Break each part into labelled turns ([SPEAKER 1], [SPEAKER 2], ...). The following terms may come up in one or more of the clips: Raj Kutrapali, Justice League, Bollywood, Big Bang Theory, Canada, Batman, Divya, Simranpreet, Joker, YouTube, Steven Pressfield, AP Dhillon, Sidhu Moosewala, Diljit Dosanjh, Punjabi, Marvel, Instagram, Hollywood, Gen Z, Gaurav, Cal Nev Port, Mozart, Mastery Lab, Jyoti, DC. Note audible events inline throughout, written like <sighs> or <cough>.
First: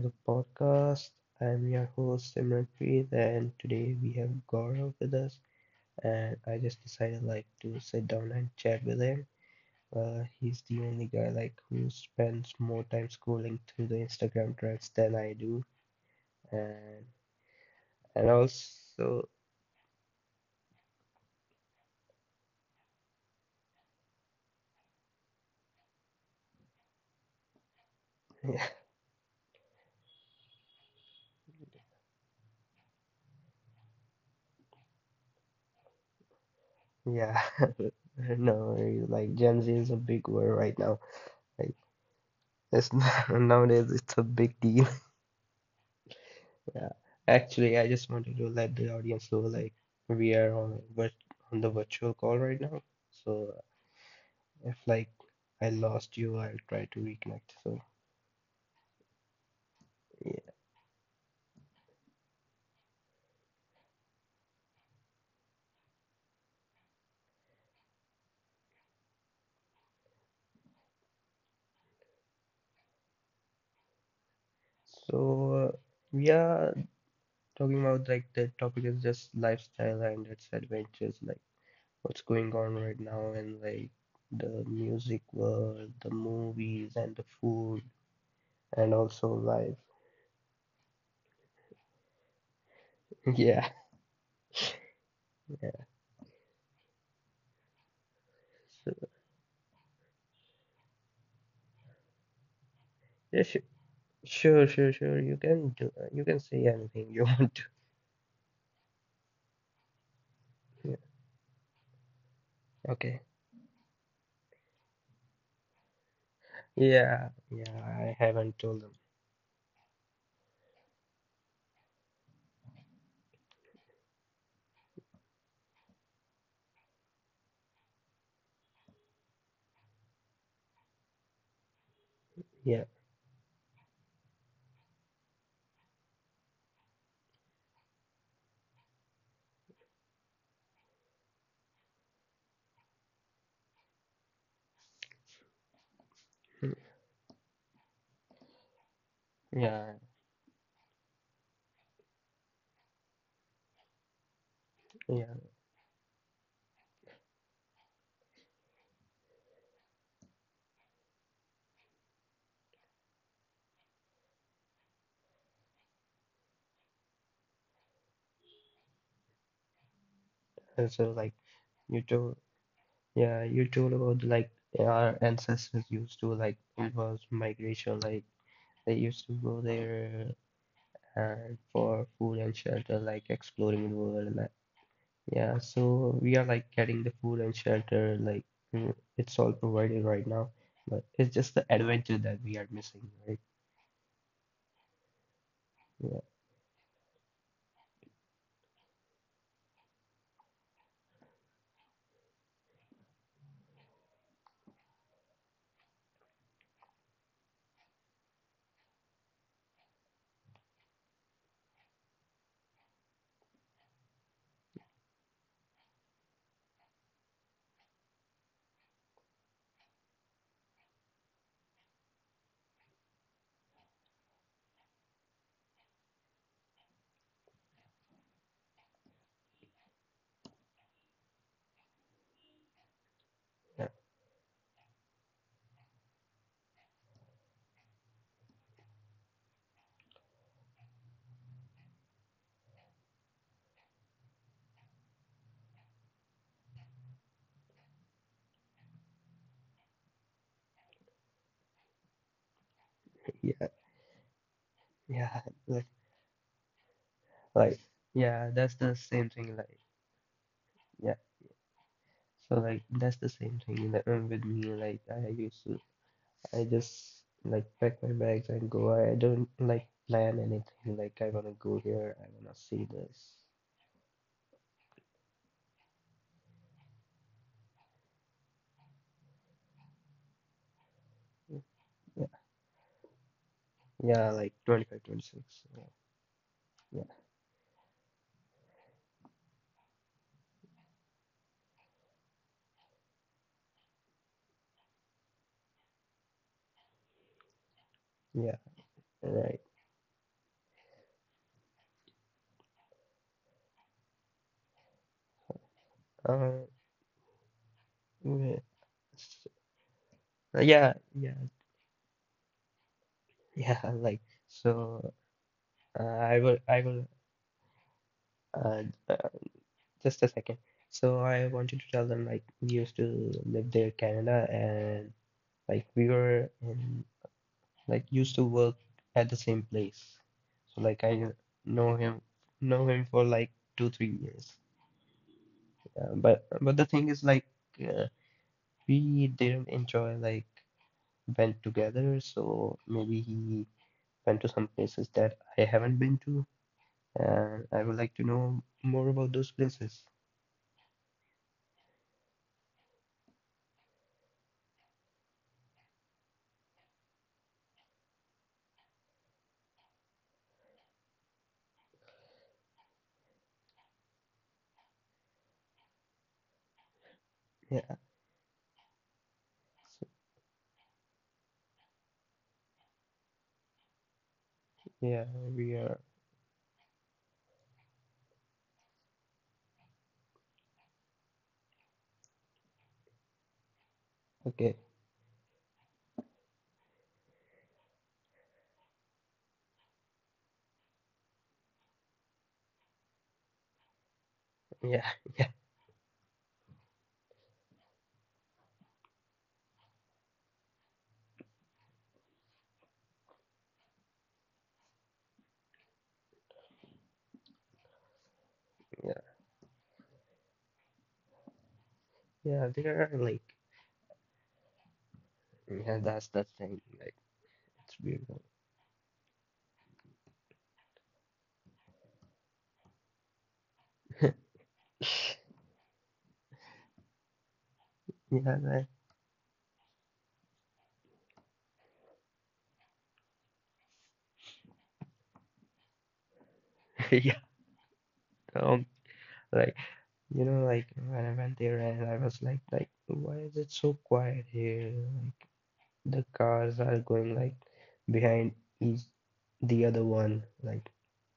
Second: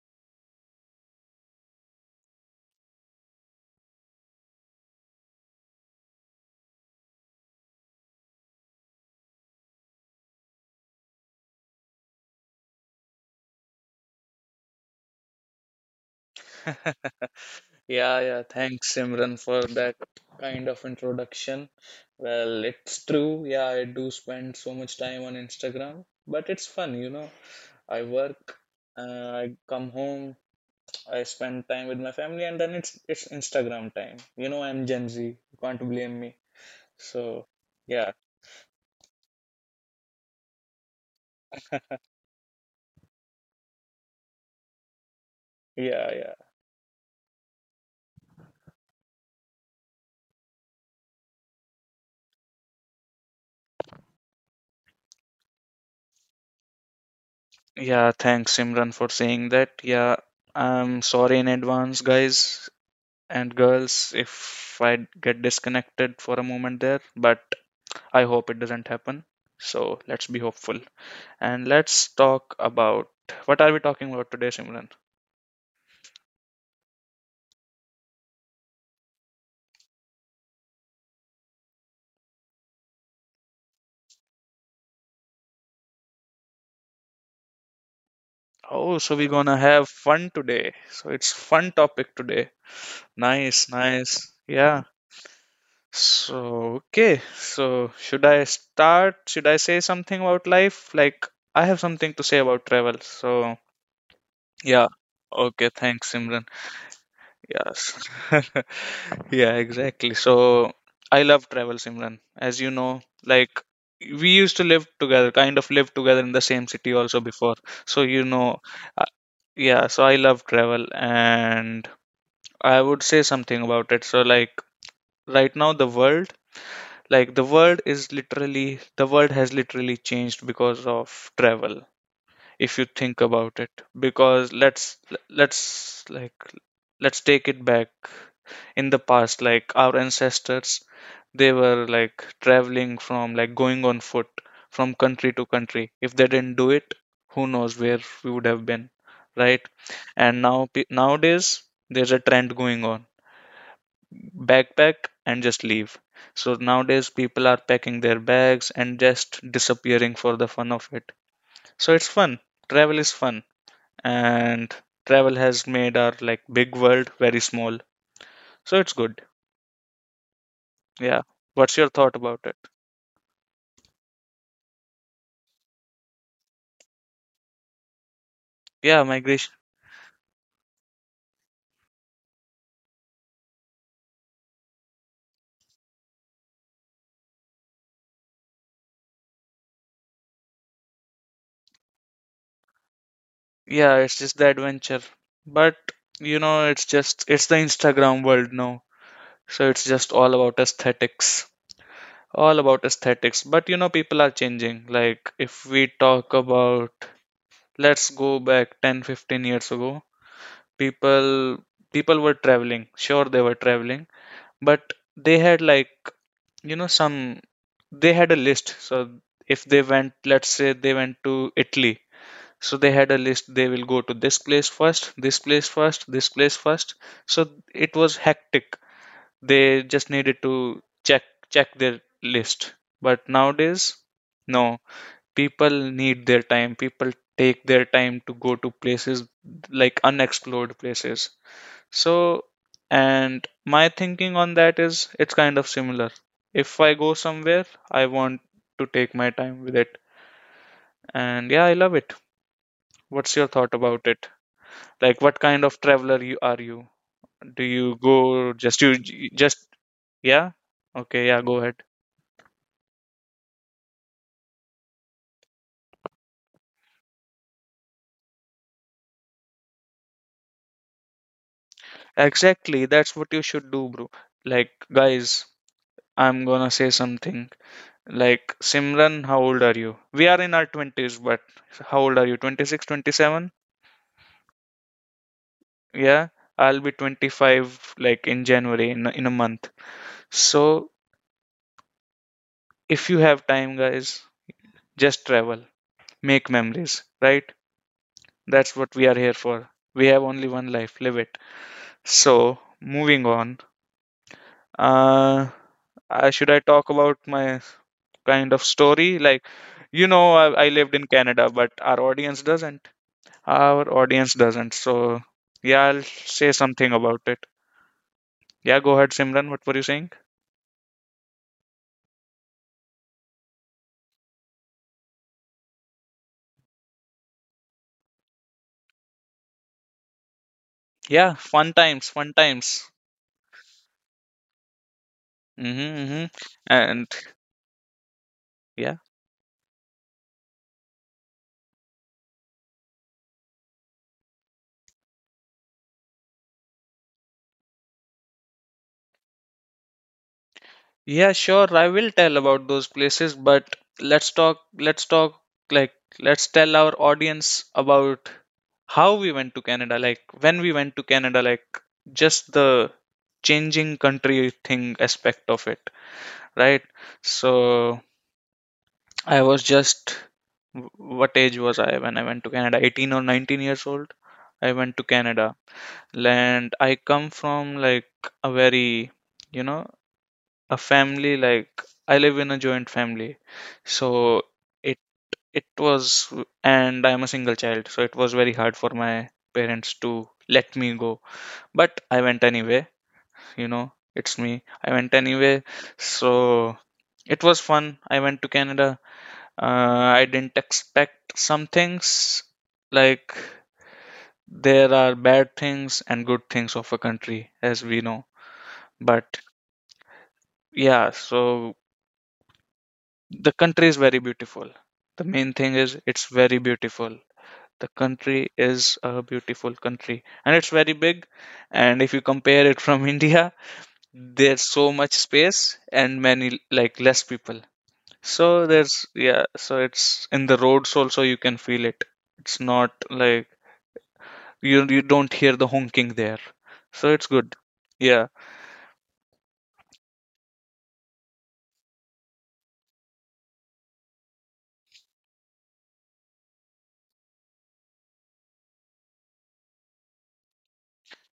[SPEAKER 1] the podcast. I'm your host Simranpreet, and today we have Gaurav with us. And I just decided like to sit down and chat with him. He's the only guy like who spends more time scrolling through the Instagram threads than I do, and
[SPEAKER 2] Yeah,
[SPEAKER 1] and
[SPEAKER 2] yeah. Thanks,
[SPEAKER 1] also
[SPEAKER 2] Simran, for that kind of introduction. Well, it's true. Yeah, I do spend so much time on Instagram, but it's fun. I work,
[SPEAKER 1] <laughs>
[SPEAKER 2] I come home, I spend time with my family, and then it's Instagram time. You know, I'm Gen Z. You can't blame me.
[SPEAKER 1] yeah,
[SPEAKER 2] So, yeah,
[SPEAKER 1] <laughs> no, like Gen Z is a big word right now. Like it's <laughs> nowadays it's a big deal.
[SPEAKER 2] yeah, yeah.
[SPEAKER 1] Yeah. Actually, I just wanted to let the audience know like we are on the virtual call right now. So if like I lost you, I'll try to reconnect. So
[SPEAKER 2] Yeah, thanks, Simran, for saying that. Yeah,
[SPEAKER 1] yeah.
[SPEAKER 2] I'm sorry in advance, guys, and girls if I get disconnected for a moment there, but I hope it doesn't happen. So let's be hopeful. And let's talk about, what are we talking about today, Simran?
[SPEAKER 1] So we are talking about like the topic is just lifestyle and its adventures, like what's going on right now and like the music world, the movies and the food and
[SPEAKER 2] Oh, so we're
[SPEAKER 1] also
[SPEAKER 2] gonna
[SPEAKER 1] life.
[SPEAKER 2] have fun today. So it's fun topic today.
[SPEAKER 1] <laughs> Yeah.
[SPEAKER 2] Nice, nice. Yeah.
[SPEAKER 1] Yeah.
[SPEAKER 2] So okay. So should I
[SPEAKER 1] So
[SPEAKER 2] start? Should I say something about life? Like I have something to say about travel.
[SPEAKER 1] yeah,
[SPEAKER 2] So
[SPEAKER 1] sure. Sure,
[SPEAKER 2] yeah.
[SPEAKER 1] sure, sure. You
[SPEAKER 2] Okay,
[SPEAKER 1] can do,
[SPEAKER 2] thanks,
[SPEAKER 1] you can
[SPEAKER 2] Simran.
[SPEAKER 1] say anything you <laughs> want to.
[SPEAKER 2] Yes. <laughs> Yeah, exactly. So
[SPEAKER 1] Yeah.
[SPEAKER 2] I love travel, Simran. As you know,
[SPEAKER 1] Okay.
[SPEAKER 2] like we used to live together, kind of live together in the same city also
[SPEAKER 1] Yeah,
[SPEAKER 2] before.
[SPEAKER 1] yeah,
[SPEAKER 2] So
[SPEAKER 1] I
[SPEAKER 2] you
[SPEAKER 1] haven't
[SPEAKER 2] know,
[SPEAKER 1] told them.
[SPEAKER 2] uh, yeah, so I love travel and I would say something about it. So like right now the world is literally, the world has literally changed because of travel if
[SPEAKER 1] Yeah,
[SPEAKER 2] you think about it. Because let's like let's take it back in the past. Like our ancestors, they were like traveling from, like going on foot from country to country. If they didn't do
[SPEAKER 1] mm,
[SPEAKER 2] it, who knows where we would have been, right?
[SPEAKER 1] yeah,
[SPEAKER 2] And now nowadays there's a trend going on. Backpack
[SPEAKER 1] yeah.
[SPEAKER 2] and just leave. So nowadays people are packing their bags and just disappearing for the fun of it. So it's fun, travel is fun. And travel has made our, like, big world very small. So it's good.
[SPEAKER 1] And so,
[SPEAKER 2] Yeah.
[SPEAKER 1] like,
[SPEAKER 2] What's your
[SPEAKER 1] you
[SPEAKER 2] thought
[SPEAKER 1] told,
[SPEAKER 2] about it?
[SPEAKER 1] yeah, you told about like our ancestors used to like it was migration, like they
[SPEAKER 2] Yeah,
[SPEAKER 1] used to
[SPEAKER 2] migration.
[SPEAKER 1] go there and for food and shelter, like exploring the world. Yeah, so we are like getting the food and shelter, like it's all provided right now, but it's just the adventure that we are missing, right?
[SPEAKER 2] Yeah, it's just the adventure. But
[SPEAKER 1] Yeah,
[SPEAKER 2] you know, it's just it's the Instagram world now. So it's just all about aesthetics. All about aesthetics. But you know, people are changing. Like if we talk about, let's go back 10, 15 years ago, people people were traveling. Sure, they were traveling, but they had like, you know, some, they had a list. So if they went, let's say they went to Italy, so they had a list. They will go to this place first, this place first, this place first. So it was hectic. They just needed to check, their list. But nowadays,
[SPEAKER 1] that-
[SPEAKER 2] no, people need their time. People take their time to go to places, like unexplored places. So, and my thinking on that is it's kind of similar. If I go somewhere, I want to take my time with it. And yeah, I love it. What's your
[SPEAKER 1] yeah,
[SPEAKER 2] thought about it? Like,
[SPEAKER 1] yeah,
[SPEAKER 2] what kind
[SPEAKER 1] <laughs>
[SPEAKER 2] of
[SPEAKER 1] like,
[SPEAKER 2] traveler you are you? Do
[SPEAKER 1] like,
[SPEAKER 2] you
[SPEAKER 1] yeah,
[SPEAKER 2] go
[SPEAKER 1] that's
[SPEAKER 2] just you
[SPEAKER 1] the same
[SPEAKER 2] you
[SPEAKER 1] thing,
[SPEAKER 2] just
[SPEAKER 1] like,
[SPEAKER 2] yeah?
[SPEAKER 1] yeah,
[SPEAKER 2] Okay, yeah, go ahead.
[SPEAKER 1] so like that's the same thing that with me, like I used to, I just like pack my bags and go. I don't like plan anything, like I wanna go here, I wanna see
[SPEAKER 2] Exactly, that's what
[SPEAKER 1] this.
[SPEAKER 2] you should do, bro. Like, guys, I'm gonna say something. Like, Simran, how old are you? We are in our 20s, but how old
[SPEAKER 1] Yeah,
[SPEAKER 2] are you? 26, 27.
[SPEAKER 1] yeah, like 25, 26.
[SPEAKER 2] Yeah, I'll be
[SPEAKER 1] Yeah,
[SPEAKER 2] 25 like in January in a month. So if you have time, guys, just travel, make memories, right?
[SPEAKER 1] yeah,
[SPEAKER 2] That's what we are
[SPEAKER 1] yeah,
[SPEAKER 2] here
[SPEAKER 1] right.
[SPEAKER 2] for. We have only one life, live it. So moving on, uh, should I
[SPEAKER 1] Uh,
[SPEAKER 2] talk about my kind
[SPEAKER 1] Mm,
[SPEAKER 2] of story? Like,
[SPEAKER 1] s-
[SPEAKER 2] you know, I
[SPEAKER 1] yeah,
[SPEAKER 2] lived in
[SPEAKER 1] yeah,
[SPEAKER 2] Canada, but our audience doesn't.
[SPEAKER 1] yeah.
[SPEAKER 2] Our
[SPEAKER 1] <laughs> Like
[SPEAKER 2] audience doesn't.
[SPEAKER 1] so,
[SPEAKER 2] So yeah, I'll
[SPEAKER 1] I
[SPEAKER 2] say
[SPEAKER 1] will, I
[SPEAKER 2] something
[SPEAKER 1] will.
[SPEAKER 2] about it. Yeah,
[SPEAKER 1] Uh,
[SPEAKER 2] go ahead,
[SPEAKER 1] uh,
[SPEAKER 2] Simran. What were you saying?
[SPEAKER 1] just a second. So I wanted to tell them like we used to live there, Canada, and like we were in, like used to work at the same place. So like I
[SPEAKER 2] Yeah, fun
[SPEAKER 1] know
[SPEAKER 2] times,
[SPEAKER 1] him,
[SPEAKER 2] fun
[SPEAKER 1] know
[SPEAKER 2] times.
[SPEAKER 1] him for like 2, 3 years.
[SPEAKER 2] Mm-hmm, hmm.
[SPEAKER 1] But the thing
[SPEAKER 2] And
[SPEAKER 1] is like uh,
[SPEAKER 2] yeah,
[SPEAKER 1] we didn't enjoy like went together. So maybe he went to some places that I haven't been to, and I would like to know more about those places.
[SPEAKER 2] yeah, sure. I will tell about those places, but let's talk, let's talk, like, let's tell our audience about how we went to Canada, like, when we went to Canada, like, just the changing country thing aspect of it, right?
[SPEAKER 1] Yeah,
[SPEAKER 2] So, I was
[SPEAKER 1] so,
[SPEAKER 2] just, what age was I when I went to Canada? 18 or 19 years old. I went to
[SPEAKER 1] yeah,
[SPEAKER 2] Canada,
[SPEAKER 1] we are
[SPEAKER 2] and I come from, like, a very, you know, a family, like I live in a joint family, so
[SPEAKER 1] okay.
[SPEAKER 2] it it was, and I am a single child, so it was very hard for my parents to let me go. But I went anyway, you know, it's me. I
[SPEAKER 1] Yeah,
[SPEAKER 2] went
[SPEAKER 1] <laughs> yeah,
[SPEAKER 2] anyway, so it was fun. I went to Canada. I didn't expect some things, like there are bad things and good things of a country, as we know.
[SPEAKER 1] yeah,
[SPEAKER 2] But yeah, so
[SPEAKER 1] yeah. There are like
[SPEAKER 2] the country is very beautiful. The main thing
[SPEAKER 1] yeah,
[SPEAKER 2] is
[SPEAKER 1] that's
[SPEAKER 2] it's
[SPEAKER 1] that
[SPEAKER 2] very
[SPEAKER 1] thing. Like
[SPEAKER 2] beautiful. The
[SPEAKER 1] it's beautiful.
[SPEAKER 2] country is a beautiful country and it's very big. And if you compare it from <laughs> India, there's so much space and many like less people.
[SPEAKER 1] Yeah,
[SPEAKER 2] So
[SPEAKER 1] man.
[SPEAKER 2] there's, yeah, so it's, in the roads also you can feel it. It's not like you don't hear the honking there.
[SPEAKER 1] <laughs>
[SPEAKER 2] So it's
[SPEAKER 1] yeah.
[SPEAKER 2] good. Yeah.
[SPEAKER 1] Um, like you know, like when I went there and I was like, why is it so quiet here? Like the cars are going like behind each the other one. Like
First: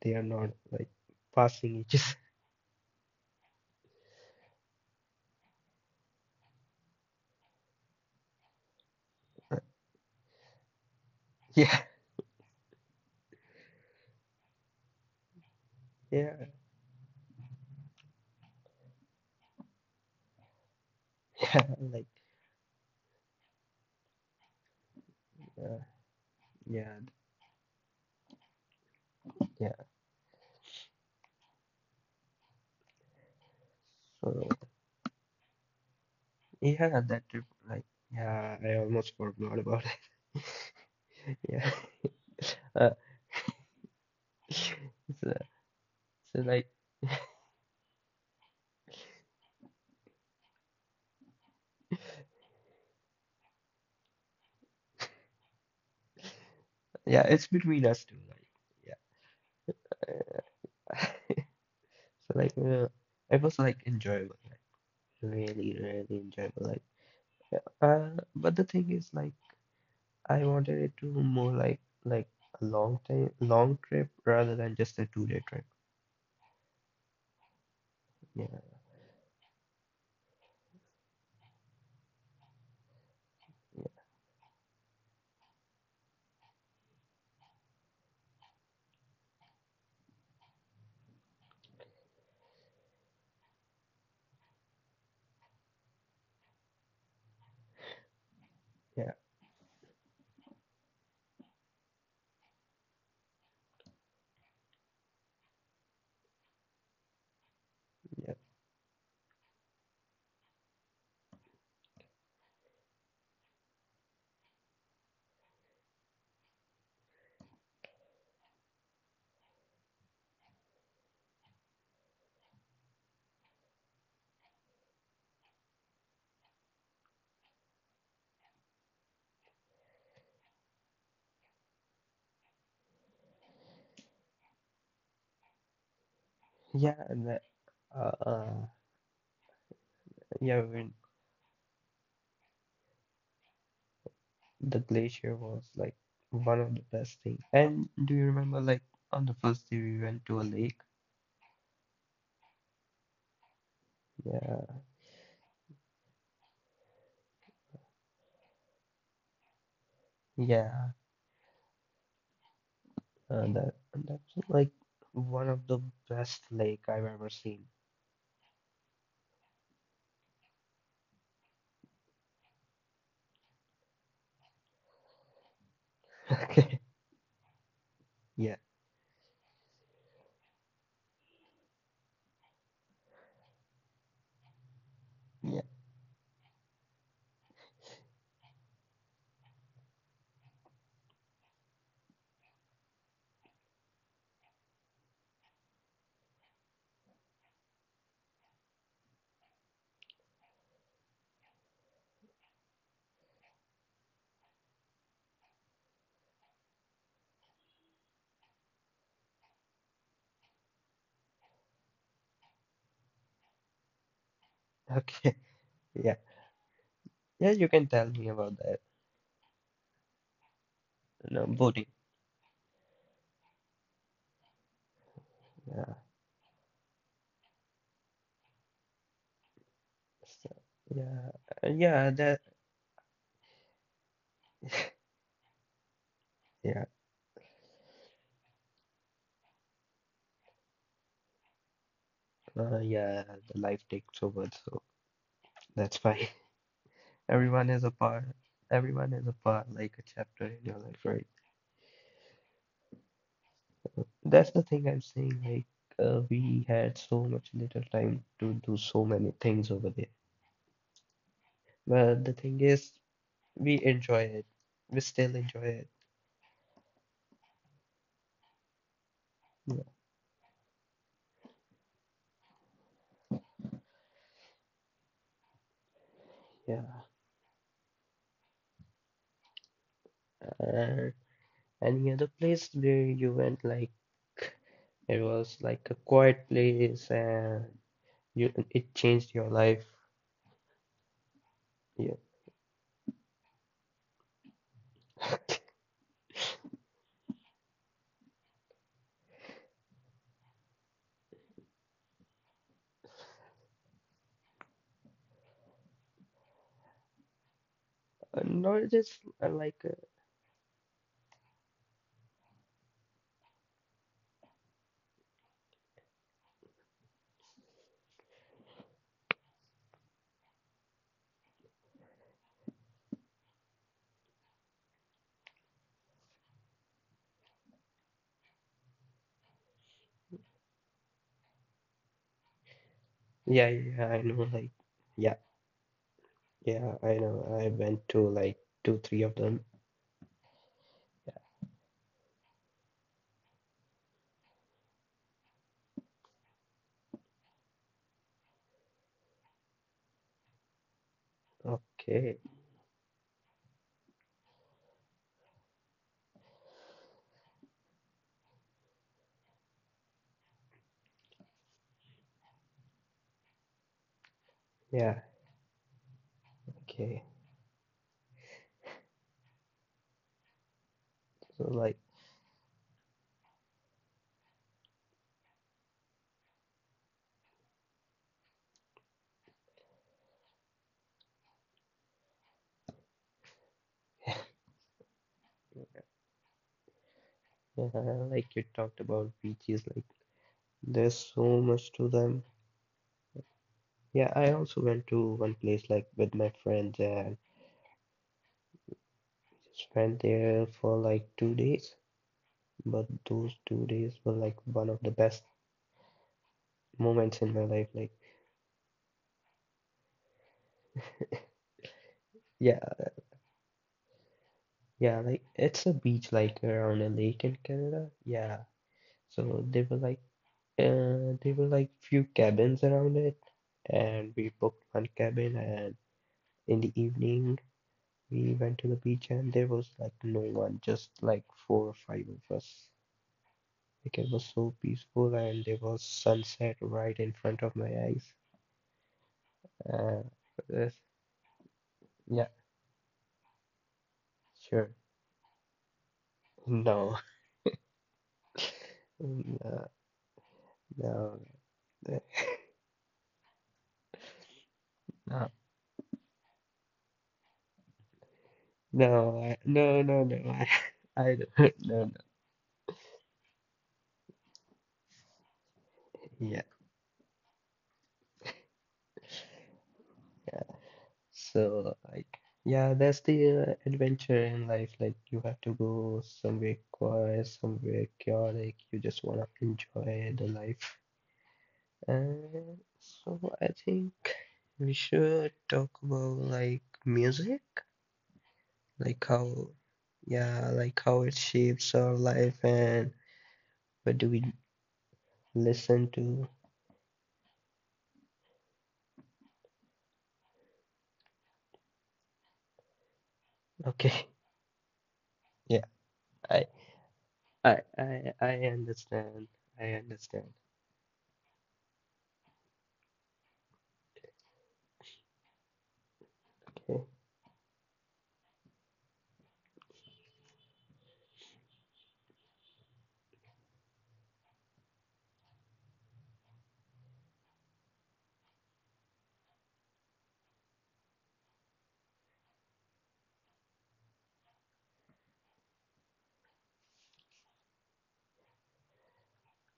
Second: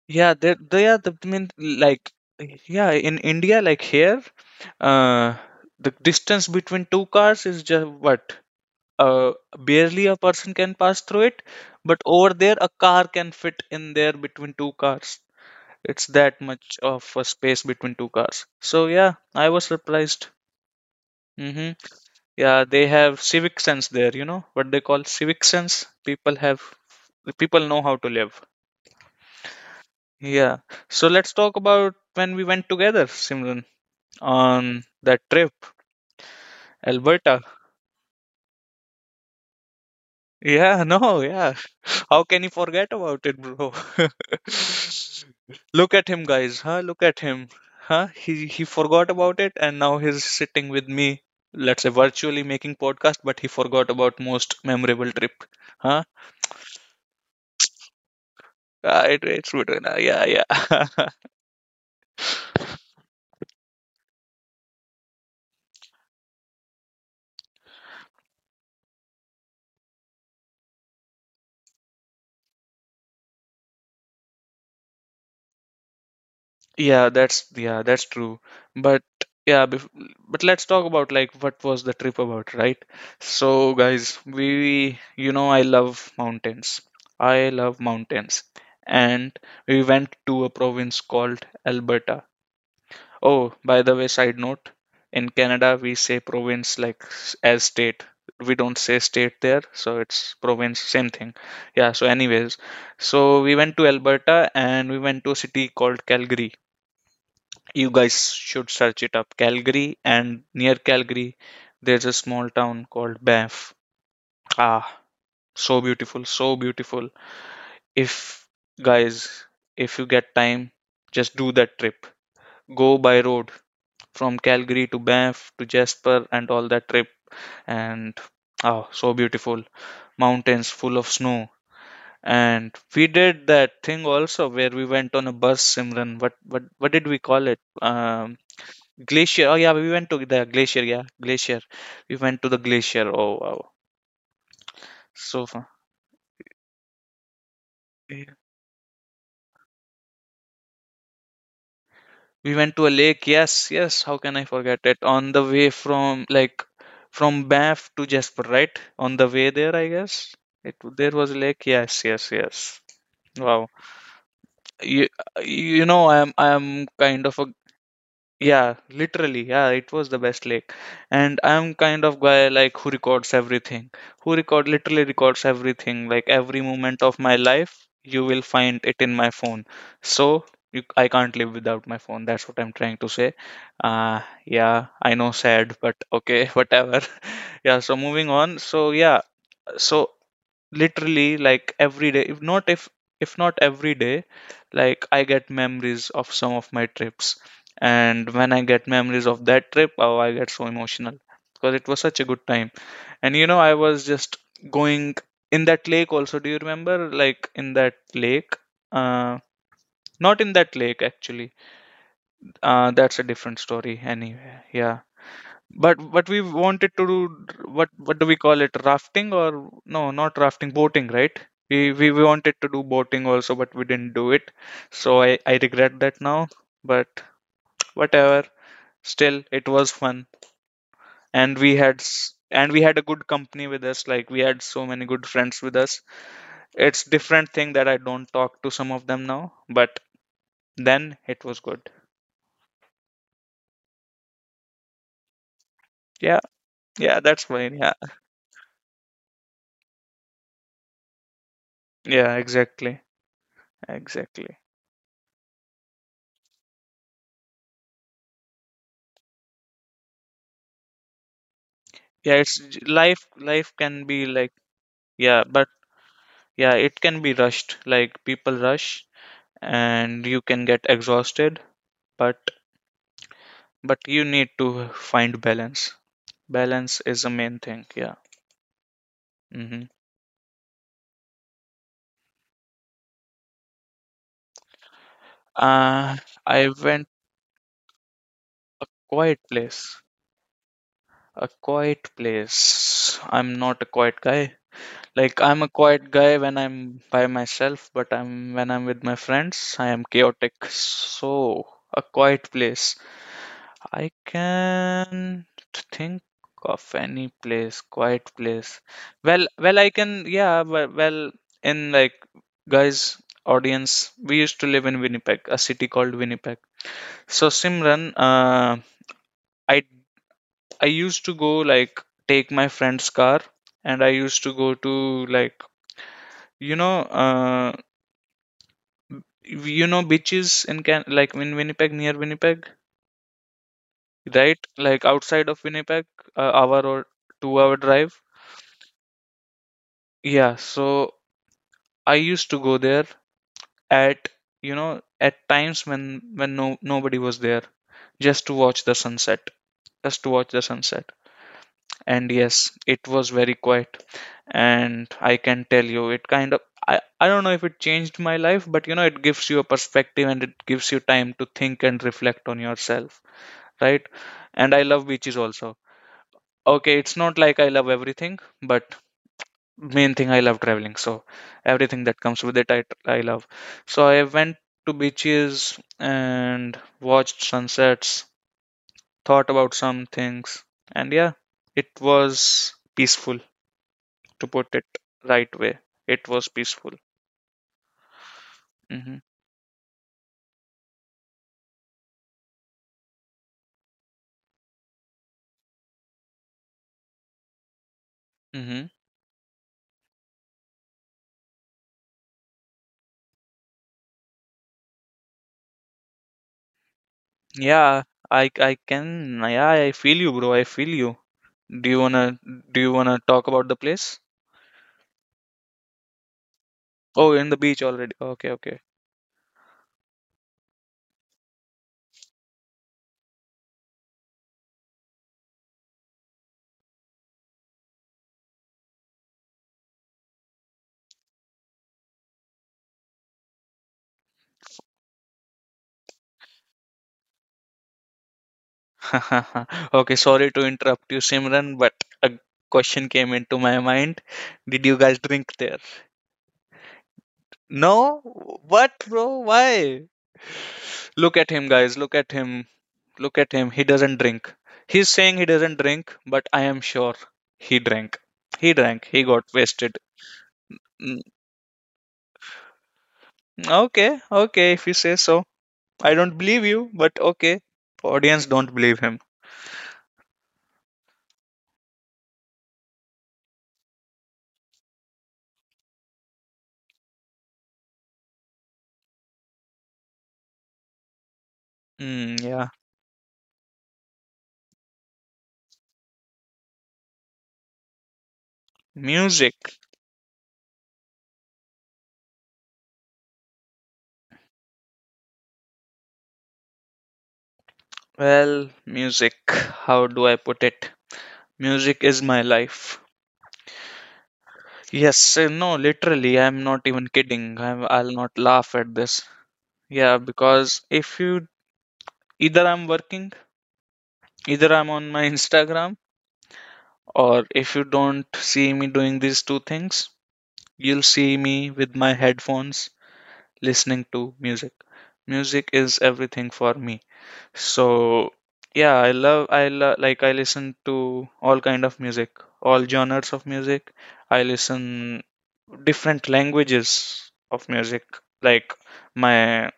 [SPEAKER 1] they are
[SPEAKER 2] Yeah,
[SPEAKER 1] not
[SPEAKER 2] they they
[SPEAKER 1] like
[SPEAKER 2] are the I mean,
[SPEAKER 1] passing each
[SPEAKER 2] like
[SPEAKER 1] <laughs>
[SPEAKER 2] yeah, in India like here, uh, the distance between two cars is just what, uh barely a person can pass through it,
[SPEAKER 1] <laughs> yeah,
[SPEAKER 2] but over there a car can fit in there between two cars. It's that
[SPEAKER 1] yeah,
[SPEAKER 2] much of a space between two cars. So yeah, I was surprised.
[SPEAKER 1] yeah,
[SPEAKER 2] Mm-hmm.
[SPEAKER 1] like
[SPEAKER 2] Yeah, they have civic sense there, you know what they call civic
[SPEAKER 1] uh,
[SPEAKER 2] sense.
[SPEAKER 1] yeah,
[SPEAKER 2] People know how to live.
[SPEAKER 1] yeah,
[SPEAKER 2] Yeah. So let's talk about when we went together, Simran,
[SPEAKER 1] so
[SPEAKER 2] on that trip,
[SPEAKER 1] yeah, that
[SPEAKER 2] Alberta.
[SPEAKER 1] trip like yeah, I almost forgot about it.
[SPEAKER 2] Yeah, <laughs> no,
[SPEAKER 1] <laughs>
[SPEAKER 2] yeah.
[SPEAKER 1] Yeah,
[SPEAKER 2] How can you forget
[SPEAKER 1] uh,
[SPEAKER 2] about it, bro?
[SPEAKER 1] <laughs> so,
[SPEAKER 2] <laughs> Look at him,
[SPEAKER 1] so
[SPEAKER 2] guys.
[SPEAKER 1] like
[SPEAKER 2] Huh? Look at him. Huh? He forgot about it, and now he's sitting with me. Let's say virtually making podcast, but he forgot about most memorable trip. Huh?
[SPEAKER 1] yeah, it's between us two like yeah,
[SPEAKER 2] It's good. Right? Uh, yeah, yeah. <laughs>
[SPEAKER 1] uh, <laughs> so like it was like enjoyable like really really enjoyable like but the thing is like I wanted it to more like a long time long trip rather than just a 2 day trip.
[SPEAKER 2] Yeah, that's, yeah, that's true.
[SPEAKER 1] Yeah,
[SPEAKER 2] But yeah, bef but let's talk about like what was the trip about, right? So
[SPEAKER 1] yeah,
[SPEAKER 2] guys, we, you know, I love mountains. I love mountains. And we went to a province called Alberta. Oh, by the way, side note, in Canada we say province like as state. We don't say
[SPEAKER 1] yeah,
[SPEAKER 2] state there, so it's province, same thing. Yeah, so anyways, so we went to Alberta and we went to a city called Calgary. You guys
[SPEAKER 1] yeah,
[SPEAKER 2] should search it up. Calgary, and near Calgary, there's a small town called Banff. Ah, so beautiful, so beautiful. If, guys, if you get time, just do that trip. Go by road from Calgary to Banff to Jasper and all that trip. And oh, so beautiful. Mountains full of snow. And we did that thing also where we went on a bus, Simran. What what
[SPEAKER 1] yeah,
[SPEAKER 2] did we
[SPEAKER 1] and that,
[SPEAKER 2] call it?
[SPEAKER 1] uh, uh
[SPEAKER 2] Glacier. Oh yeah, we went to the
[SPEAKER 1] yeah,
[SPEAKER 2] glacier.
[SPEAKER 1] when
[SPEAKER 2] Yeah, glacier. We went to the glacier. Oh wow,
[SPEAKER 1] the glacier
[SPEAKER 2] so fun.
[SPEAKER 1] was like one of the best things. And do you
[SPEAKER 2] Yeah.
[SPEAKER 1] remember like on the first day we went to a lake?
[SPEAKER 2] We went to a lake. Yes, yes. How can I
[SPEAKER 1] Yeah,
[SPEAKER 2] forget it? On the way from, like, from Banff to Jasper, right? On the way there, I guess it,
[SPEAKER 1] yeah,
[SPEAKER 2] there was a lake. Yes, yes, yes. Wow.
[SPEAKER 1] that and that's like
[SPEAKER 2] You
[SPEAKER 1] one of the
[SPEAKER 2] you know, I'm
[SPEAKER 1] best lake
[SPEAKER 2] I'm
[SPEAKER 1] I've
[SPEAKER 2] kind
[SPEAKER 1] ever
[SPEAKER 2] of a,
[SPEAKER 1] seen. <laughs>
[SPEAKER 2] yeah, literally. Yeah, it was the best lake. And I'm kind of guy like who records everything. Who record Literally records everything. Like every
[SPEAKER 1] Okay,
[SPEAKER 2] moment of my life, you will
[SPEAKER 1] yeah,
[SPEAKER 2] find it in my phone. So you, I can't live without my phone. That's what I'm trying to say. Yeah, I know
[SPEAKER 1] yeah,
[SPEAKER 2] sad, but okay, <laughs> whatever. <laughs> Yeah, so moving on. So yeah, so literally, like every day, if not if, if not every day, like I get memories of some of my trips, and when I get memories of that trip, oh, I get so emotional because it was such a good time. And you know, I was just going, in that lake also, do you remember like in that lake, uh not in that lake actually, that's a different story anyway, yeah.
[SPEAKER 1] okay,
[SPEAKER 2] But
[SPEAKER 1] <laughs> yeah,
[SPEAKER 2] we wanted to do,
[SPEAKER 1] yeah. You can
[SPEAKER 2] what
[SPEAKER 1] tell
[SPEAKER 2] do
[SPEAKER 1] me
[SPEAKER 2] we
[SPEAKER 1] about
[SPEAKER 2] call it?
[SPEAKER 1] that.
[SPEAKER 2] Rafting or no, not rafting, boating, right?
[SPEAKER 1] No boating.
[SPEAKER 2] We wanted to do boating also, but we didn't do it. So I
[SPEAKER 1] Yeah,
[SPEAKER 2] regret that now. But whatever. Still, it was fun.
[SPEAKER 1] so, yeah,
[SPEAKER 2] And
[SPEAKER 1] yeah. That
[SPEAKER 2] and we had a good company with us. Like we had so many good friends with us.
[SPEAKER 1] yeah,
[SPEAKER 2] It's different thing that I don't talk to some of them now, but then it was good.
[SPEAKER 1] yeah. The life takes over, so that's fine.
[SPEAKER 2] Yeah, yeah, that's
[SPEAKER 1] Everyone
[SPEAKER 2] fine.
[SPEAKER 1] is
[SPEAKER 2] Yeah.
[SPEAKER 1] a part. Everyone is a part, like a chapter in your life, right?
[SPEAKER 2] Yeah, exactly.
[SPEAKER 1] That's
[SPEAKER 2] Exactly.
[SPEAKER 1] the thing I'm saying. Like we had so much little time to do so many things over there, but
[SPEAKER 2] Yeah,
[SPEAKER 1] the thing is,
[SPEAKER 2] life, life
[SPEAKER 1] we
[SPEAKER 2] can
[SPEAKER 1] enjoy
[SPEAKER 2] be
[SPEAKER 1] it.
[SPEAKER 2] like,
[SPEAKER 1] We still
[SPEAKER 2] yeah, but
[SPEAKER 1] enjoy it.
[SPEAKER 2] yeah, it can be rushed. Like people rush and you can get exhausted, but but you need to find balance.
[SPEAKER 1] Yeah.
[SPEAKER 2] Balance is the main thing. Yeah. Mm-hmm.
[SPEAKER 1] Uh, any other place where you went? Like it was like a
[SPEAKER 2] Uh,
[SPEAKER 1] quiet
[SPEAKER 2] I went
[SPEAKER 1] place, and you
[SPEAKER 2] a
[SPEAKER 1] it changed
[SPEAKER 2] quiet
[SPEAKER 1] your life.
[SPEAKER 2] place. A quiet
[SPEAKER 1] Yeah. <laughs>
[SPEAKER 2] place. I'm not a quiet guy. Like I'm a quiet guy when I'm by myself, but I'm, when I'm with my friends, I am chaotic. So a quiet place. I can think of any place, quiet place.
[SPEAKER 1] Not just like
[SPEAKER 2] I can, yeah, in like, guys, audience, we used to live in Winnipeg, a city called Winnipeg. So Simran, I I used to go, like, take my friend's car, and I used to go to, like, you know, uh, you know, beaches in Can like in Winnipeg, near Winnipeg,
[SPEAKER 1] yeah, yeah, I know,
[SPEAKER 2] right?
[SPEAKER 1] like
[SPEAKER 2] Like
[SPEAKER 1] yeah.
[SPEAKER 2] outside of Winnipeg, hour
[SPEAKER 1] Yeah,
[SPEAKER 2] or
[SPEAKER 1] I know.
[SPEAKER 2] two
[SPEAKER 1] I
[SPEAKER 2] hour
[SPEAKER 1] went
[SPEAKER 2] drive.
[SPEAKER 1] to like two, three of them.
[SPEAKER 2] Yeah, so I used to go there at, you know, at times when no nobody was there, just to watch the sunset, just to watch the sunset. And
[SPEAKER 1] Okay.
[SPEAKER 2] yes, it was very quiet. And I can tell you, it kind of I don't know if it changed my life, but, it gives you a perspective and it gives you time to think and reflect on yourself. Right? And I love
[SPEAKER 1] Yeah.
[SPEAKER 2] beaches also. Okay, it's
[SPEAKER 1] Okay.
[SPEAKER 2] not like I love everything, but main thing, I love traveling. So
[SPEAKER 1] So like,
[SPEAKER 2] everything that comes with it, I love. So I went to beaches and watched sunsets, thought about some things, and yeah, it was peaceful,
[SPEAKER 1] <laughs> yeah,
[SPEAKER 2] to put it right way. It was peaceful.
[SPEAKER 1] like you talked
[SPEAKER 2] Hmm.
[SPEAKER 1] about beaches, like there's so much to them. Yeah, I also went to one place like with my friends and
[SPEAKER 2] Hmm.
[SPEAKER 1] just went there for like 2 days. But those 2 days were like one of the best moments in my life.
[SPEAKER 2] Yeah,
[SPEAKER 1] Like,
[SPEAKER 2] I can. Yeah, I feel you, bro. I feel you. Do you wanna
[SPEAKER 1] yeah,
[SPEAKER 2] do you wanna talk about the place?
[SPEAKER 1] yeah, like it's a beach like around a
[SPEAKER 2] Oh,
[SPEAKER 1] lake
[SPEAKER 2] in the
[SPEAKER 1] in
[SPEAKER 2] beach
[SPEAKER 1] Canada.
[SPEAKER 2] already. Okay,
[SPEAKER 1] Yeah,
[SPEAKER 2] okay.
[SPEAKER 1] so there were like few cabins around it, and we booked one cabin. And in the evening, we went to the beach, and there was like no one, just like four or five of us. Like it was so peaceful, and there was sunset right in front of my eyes.
[SPEAKER 2] <laughs> Okay,
[SPEAKER 1] Uh,
[SPEAKER 2] sorry to
[SPEAKER 1] yes,
[SPEAKER 2] interrupt you, Simran, but a
[SPEAKER 1] yeah,
[SPEAKER 2] question came into my mind. Did
[SPEAKER 1] sure.
[SPEAKER 2] you guys drink there?
[SPEAKER 1] No,
[SPEAKER 2] No? What,
[SPEAKER 1] <laughs>
[SPEAKER 2] bro?
[SPEAKER 1] no,
[SPEAKER 2] Why? Look
[SPEAKER 1] no,
[SPEAKER 2] at him, guys. Look at him. Look at him. He doesn't drink. He's saying he doesn't drink, but I am sure he drank. He drank. He
[SPEAKER 1] no, no,
[SPEAKER 2] got wasted.
[SPEAKER 1] no, no, no. <laughs>
[SPEAKER 2] Mm,
[SPEAKER 1] I don't. <laughs> No, no.
[SPEAKER 2] Okay, okay, if you say so. I don't
[SPEAKER 1] Yeah.
[SPEAKER 2] believe you, but okay. Audience, don't believe him.
[SPEAKER 1] So, like, yeah, that's the adventure in life. Like, you have to go somewhere quiet, somewhere chaotic. You just want to enjoy the life.
[SPEAKER 2] Mm, yeah.
[SPEAKER 1] And so, I think we should talk about like music, like
[SPEAKER 2] Music.
[SPEAKER 1] how, yeah, like how it shapes our life and what do we listen to.
[SPEAKER 2] Well, music, how do I put it? Music is my life.
[SPEAKER 1] Okay,
[SPEAKER 2] Yes,
[SPEAKER 1] <laughs>
[SPEAKER 2] no,
[SPEAKER 1] yeah,
[SPEAKER 2] literally,
[SPEAKER 1] I,
[SPEAKER 2] I'm not even kidding. I'll not
[SPEAKER 1] I
[SPEAKER 2] laugh at this.
[SPEAKER 1] understand. I
[SPEAKER 2] Yeah,
[SPEAKER 1] understand.
[SPEAKER 2] because if you either I'm working, either I'm on my <laughs> Instagram,
[SPEAKER 1] Okay,
[SPEAKER 2] or if you don't see me doing these two things, you'll see me with my headphones listening to music. Music is everything for me. So yeah, I love I lo- like I listen to all kind of music, all genres of music. I listen different languages of music. Like my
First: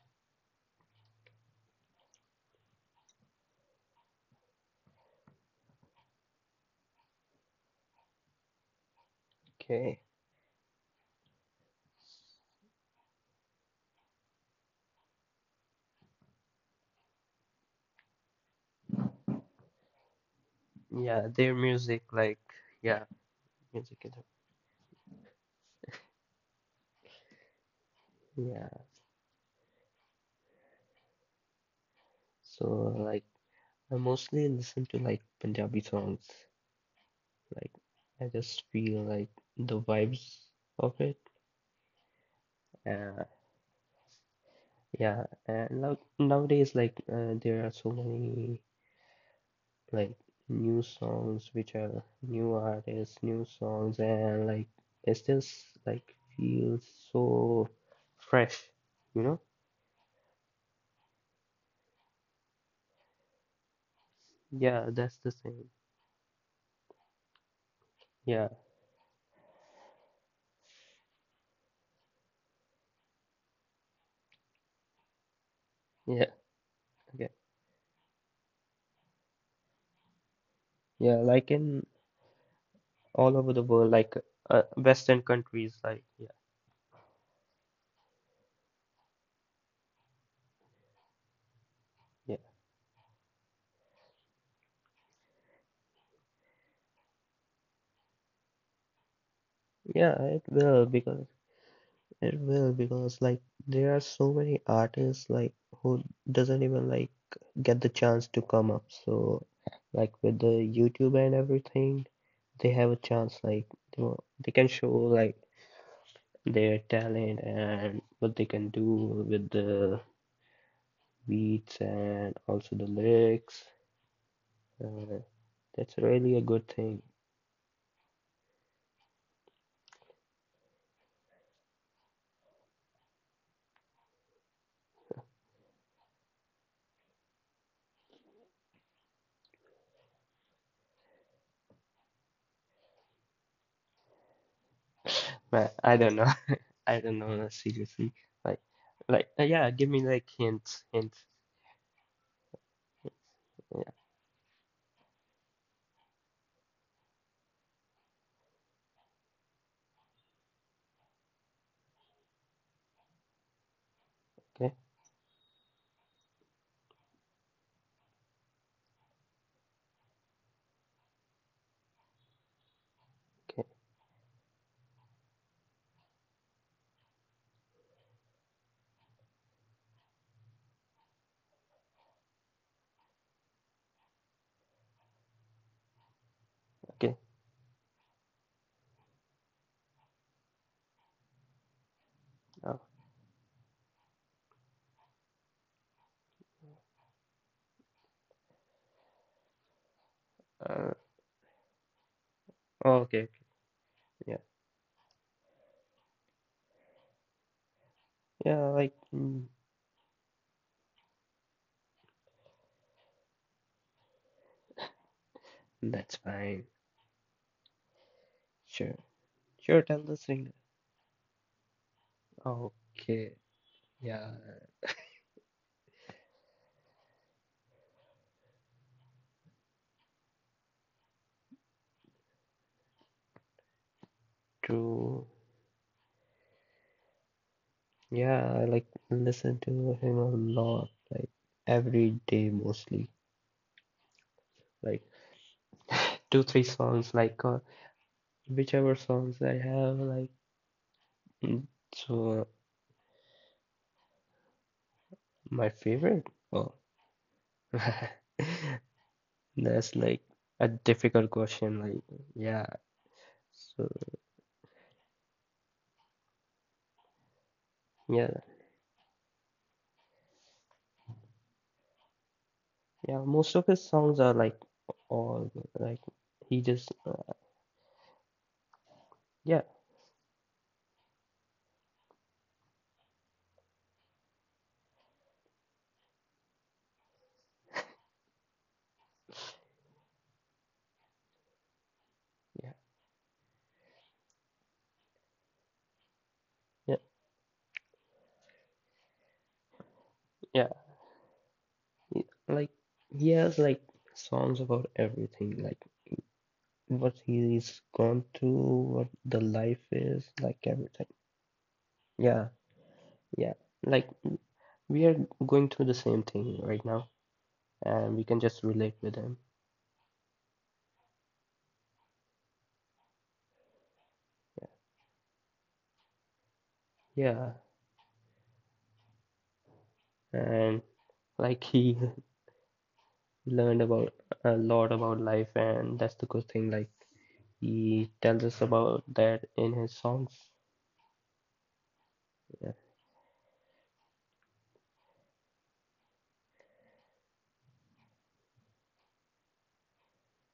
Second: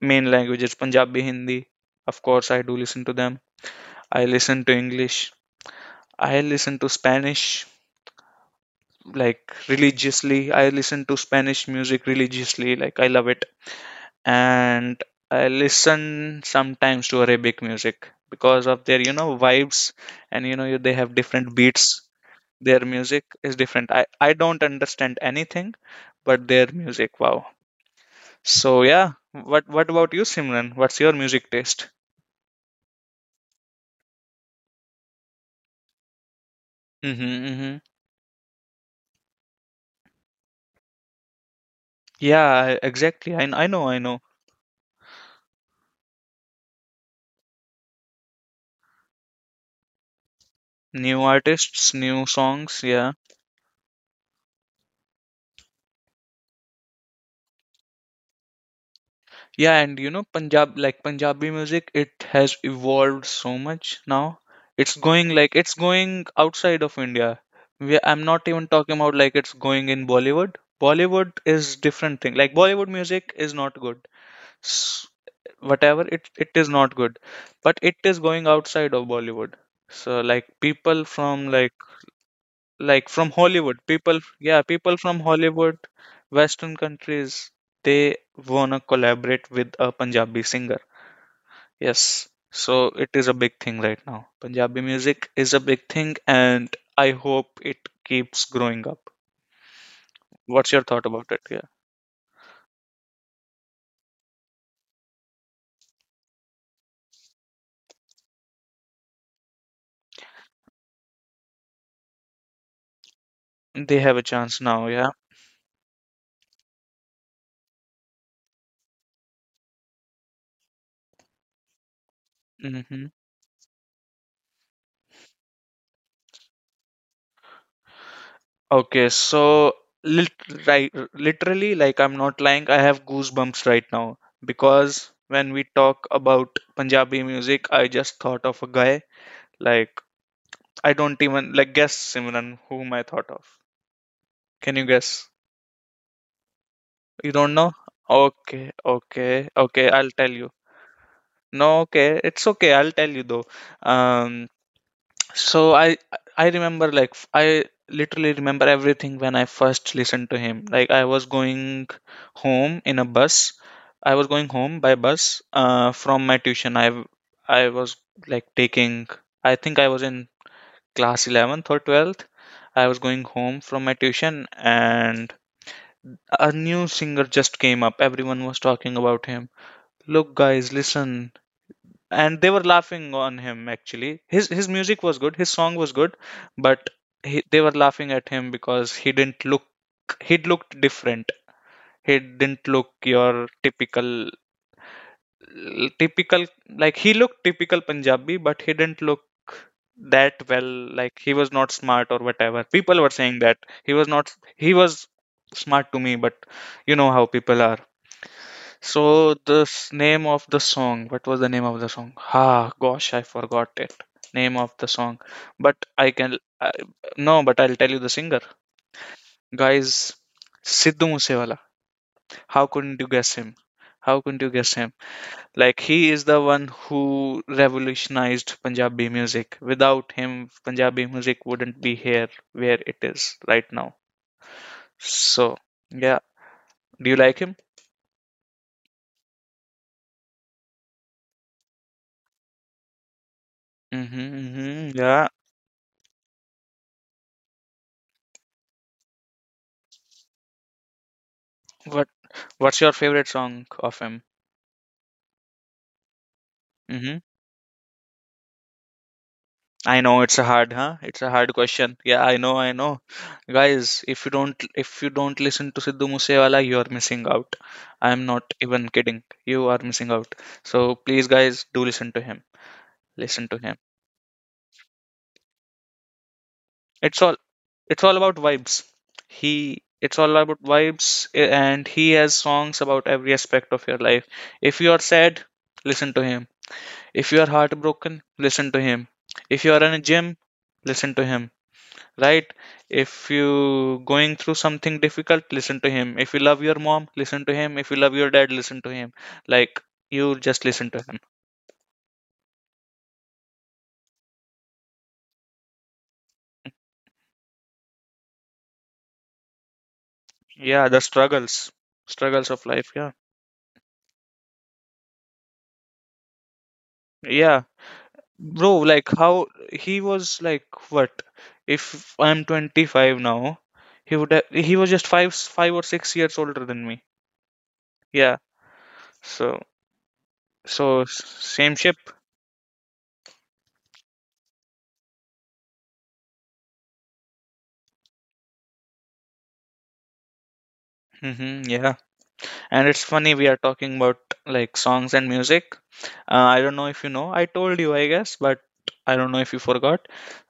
[SPEAKER 2] main language is Punjabi, Hindi. Of course, I do listen to them. I listen to English. I listen to Spanish, like,
[SPEAKER 1] okay.
[SPEAKER 2] religiously. I listen to Spanish music religiously. Like, I love it. And I listen sometimes to Arabic music because of their, you know, vibes, and you know they have
[SPEAKER 1] Yeah, their
[SPEAKER 2] different beats.
[SPEAKER 1] music, like,
[SPEAKER 2] Their
[SPEAKER 1] yeah,
[SPEAKER 2] music is different.
[SPEAKER 1] music.
[SPEAKER 2] I I don't understand anything, but their music, wow.
[SPEAKER 1] Yeah,
[SPEAKER 2] So yeah, what about you, Simran? What's your music taste?
[SPEAKER 1] so like I mostly listen to like Punjabi songs.
[SPEAKER 2] Mm-hmm,
[SPEAKER 1] Like
[SPEAKER 2] mm-hmm.
[SPEAKER 1] I just feel like the vibes of it.
[SPEAKER 2] Yeah,
[SPEAKER 1] Uh,
[SPEAKER 2] exactly. I know, I know.
[SPEAKER 1] yeah, and now nowadays like there are so many like new
[SPEAKER 2] New
[SPEAKER 1] songs which
[SPEAKER 2] artists,
[SPEAKER 1] are
[SPEAKER 2] new
[SPEAKER 1] new
[SPEAKER 2] songs. Yeah.
[SPEAKER 1] artists, new songs, and like it's just like feels so fresh, you know?
[SPEAKER 2] Yeah, and you know, Punjabi music, it has evolved so much now.
[SPEAKER 1] Yeah,
[SPEAKER 2] It's
[SPEAKER 1] that's the
[SPEAKER 2] going, like,
[SPEAKER 1] same.
[SPEAKER 2] it's going outside of India. I'm
[SPEAKER 1] Yeah,
[SPEAKER 2] not even talking about like it's going in Bollywood. Bollywood is different thing. Like, Bollywood music is not good. S Whatever,
[SPEAKER 1] yeah.
[SPEAKER 2] it is not good,
[SPEAKER 1] Okay.
[SPEAKER 2] but it is going outside of Bollywood. So like people
[SPEAKER 1] Yeah, like
[SPEAKER 2] from
[SPEAKER 1] in
[SPEAKER 2] like from
[SPEAKER 1] all over the
[SPEAKER 2] Hollywood,
[SPEAKER 1] world, like
[SPEAKER 2] people yeah, people
[SPEAKER 1] Western
[SPEAKER 2] from
[SPEAKER 1] countries,
[SPEAKER 2] Hollywood,
[SPEAKER 1] like yeah,
[SPEAKER 2] Western countries, they wanna collaborate with a Punjabi singer. Yes,
[SPEAKER 1] yeah,
[SPEAKER 2] so it is a big thing right now. Punjabi music is a big thing, and I hope it keeps growing up.
[SPEAKER 1] yeah, it
[SPEAKER 2] What's
[SPEAKER 1] will
[SPEAKER 2] your thought
[SPEAKER 1] because
[SPEAKER 2] about it? Yeah,
[SPEAKER 1] like there are so many artists like who doesn't even like get the chance to come up. So like with the YouTube and everything, they have a chance like they
[SPEAKER 2] they
[SPEAKER 1] know,
[SPEAKER 2] have a
[SPEAKER 1] they
[SPEAKER 2] chance
[SPEAKER 1] can show
[SPEAKER 2] now. Yeah.
[SPEAKER 1] like their talent and what they can do with the beats and also the
[SPEAKER 2] Hmm.
[SPEAKER 1] lyrics. Uh, that's really a good thing.
[SPEAKER 2] Okay, so lit right, literally, like, I'm not lying, I have goosebumps right now because when we talk about Punjabi music, I just thought of a guy. Like, I don't even guess, Simran, whom I thought of. Can you guess?
[SPEAKER 1] But I don't know. <laughs> I don't know
[SPEAKER 2] You don't know?
[SPEAKER 1] seriously. Like,
[SPEAKER 2] Okay,
[SPEAKER 1] like yeah. Give
[SPEAKER 2] okay,
[SPEAKER 1] me like
[SPEAKER 2] okay. I'll tell
[SPEAKER 1] hints,
[SPEAKER 2] you.
[SPEAKER 1] hints.
[SPEAKER 2] No, okay, it's okay. I'll tell you though.
[SPEAKER 1] Yeah.
[SPEAKER 2] Um, so I remember like I literally remember everything when I first listened to him. Like, I was going home in a bus. I was
[SPEAKER 1] Okay.
[SPEAKER 2] going home by bus, from my tuition. I was like taking. I think I was in class eleventh or twelfth. I was going
[SPEAKER 1] Okay.
[SPEAKER 2] home from my tuition and a new singer just came up. Everyone was talking about him. Look, guys, listen, and they were laughing on him actually. His music was good, his song was good, but
[SPEAKER 1] Okay.
[SPEAKER 2] they were laughing at him because he didn't look he looked different. He didn't
[SPEAKER 1] Oh.
[SPEAKER 2] look your typical he looked typical Punjabi, but he didn't look that well,
[SPEAKER 1] Uh.
[SPEAKER 2] like, he was not smart or whatever
[SPEAKER 1] Oh,
[SPEAKER 2] people were
[SPEAKER 1] okay. Okay.
[SPEAKER 2] saying, that he was
[SPEAKER 1] Yeah.
[SPEAKER 2] not he was smart to me, but you know how people are.
[SPEAKER 1] Yeah. Like.
[SPEAKER 2] So
[SPEAKER 1] Mm,
[SPEAKER 2] name of the song, what was the name of the song? Ah, gosh, I forgot it. Name of the song, but I
[SPEAKER 1] that's
[SPEAKER 2] can
[SPEAKER 1] fine.
[SPEAKER 2] I, no, but I'll tell you the singer.
[SPEAKER 1] Sure. Sure. I'm
[SPEAKER 2] Guys,
[SPEAKER 1] listening.
[SPEAKER 2] Sidhu Moosewala. How couldn't you
[SPEAKER 1] Okay.
[SPEAKER 2] guess him? How
[SPEAKER 1] Yeah.
[SPEAKER 2] couldn't you guess him? Like, he is the one who revolutionized Punjabi music. Without him, Punjabi music wouldn't be here where it is right now.
[SPEAKER 1] True.
[SPEAKER 2] So yeah, do you like him?
[SPEAKER 1] Yeah. I like listen to him a lot. Like every day mostly.
[SPEAKER 2] Mm-hmm, mm-hmm,
[SPEAKER 1] Like
[SPEAKER 2] yeah.
[SPEAKER 1] two three songs. Like whichever songs I have. Like mm,
[SPEAKER 2] What
[SPEAKER 1] so.
[SPEAKER 2] What's your favorite song of him?
[SPEAKER 1] My favorite. Oh.
[SPEAKER 2] Mm-hmm.
[SPEAKER 1] <laughs> That's
[SPEAKER 2] I
[SPEAKER 1] like
[SPEAKER 2] know it's a
[SPEAKER 1] a
[SPEAKER 2] hard, huh? It's
[SPEAKER 1] difficult
[SPEAKER 2] a hard
[SPEAKER 1] question.
[SPEAKER 2] question.
[SPEAKER 1] Like,
[SPEAKER 2] Yeah, I know,
[SPEAKER 1] yeah.
[SPEAKER 2] I know.
[SPEAKER 1] So,
[SPEAKER 2] Guys, if you don't listen to Sidhu Moosewala, you are missing out. I
[SPEAKER 1] yeah,
[SPEAKER 2] am not even kidding. You are missing out. So please, guys, do listen to him.
[SPEAKER 1] yeah.
[SPEAKER 2] Listen
[SPEAKER 1] Most
[SPEAKER 2] to
[SPEAKER 1] of
[SPEAKER 2] him.
[SPEAKER 1] his songs are like all like he just,
[SPEAKER 2] It's all it's all about vibes.
[SPEAKER 1] yeah,
[SPEAKER 2] He It's all about vibes, and he has songs about every aspect of your life. If you are sad, listen to him. If you are heartbroken, listen to him. If you are in a gym, listen to him. Right,
[SPEAKER 1] yeah,
[SPEAKER 2] if you going through something difficult, listen to him. If you love your
[SPEAKER 1] yeah,
[SPEAKER 2] mom, listen to him. If you love your dad, listen to him. Like, you just
[SPEAKER 1] yeah.
[SPEAKER 2] listen to him.
[SPEAKER 1] Like, he has like songs about everything, like what he's gone through, what the life is, like
[SPEAKER 2] Yeah, the
[SPEAKER 1] everything.
[SPEAKER 2] struggles
[SPEAKER 1] Yeah,
[SPEAKER 2] struggles of life, yeah.
[SPEAKER 1] yeah. Like, we are going through the same thing right now,
[SPEAKER 2] Yeah,
[SPEAKER 1] and we can just
[SPEAKER 2] bro,
[SPEAKER 1] relate
[SPEAKER 2] like,
[SPEAKER 1] with him.
[SPEAKER 2] how he was like, what if I'm 25 now, he would he was just 5 or 6 years older than me.
[SPEAKER 1] Yeah,
[SPEAKER 2] Yeah, so
[SPEAKER 1] and.
[SPEAKER 2] so s-
[SPEAKER 1] Like
[SPEAKER 2] same
[SPEAKER 1] he
[SPEAKER 2] ship.
[SPEAKER 1] learned about a lot about life and that's the good thing like he tells us about that in his songs.
[SPEAKER 2] Hmm, yeah.
[SPEAKER 1] Yeah.
[SPEAKER 2] And it's funny, we are talking about like songs and music. I don't know if you know. I told you, I guess, but I don't know if you forgot.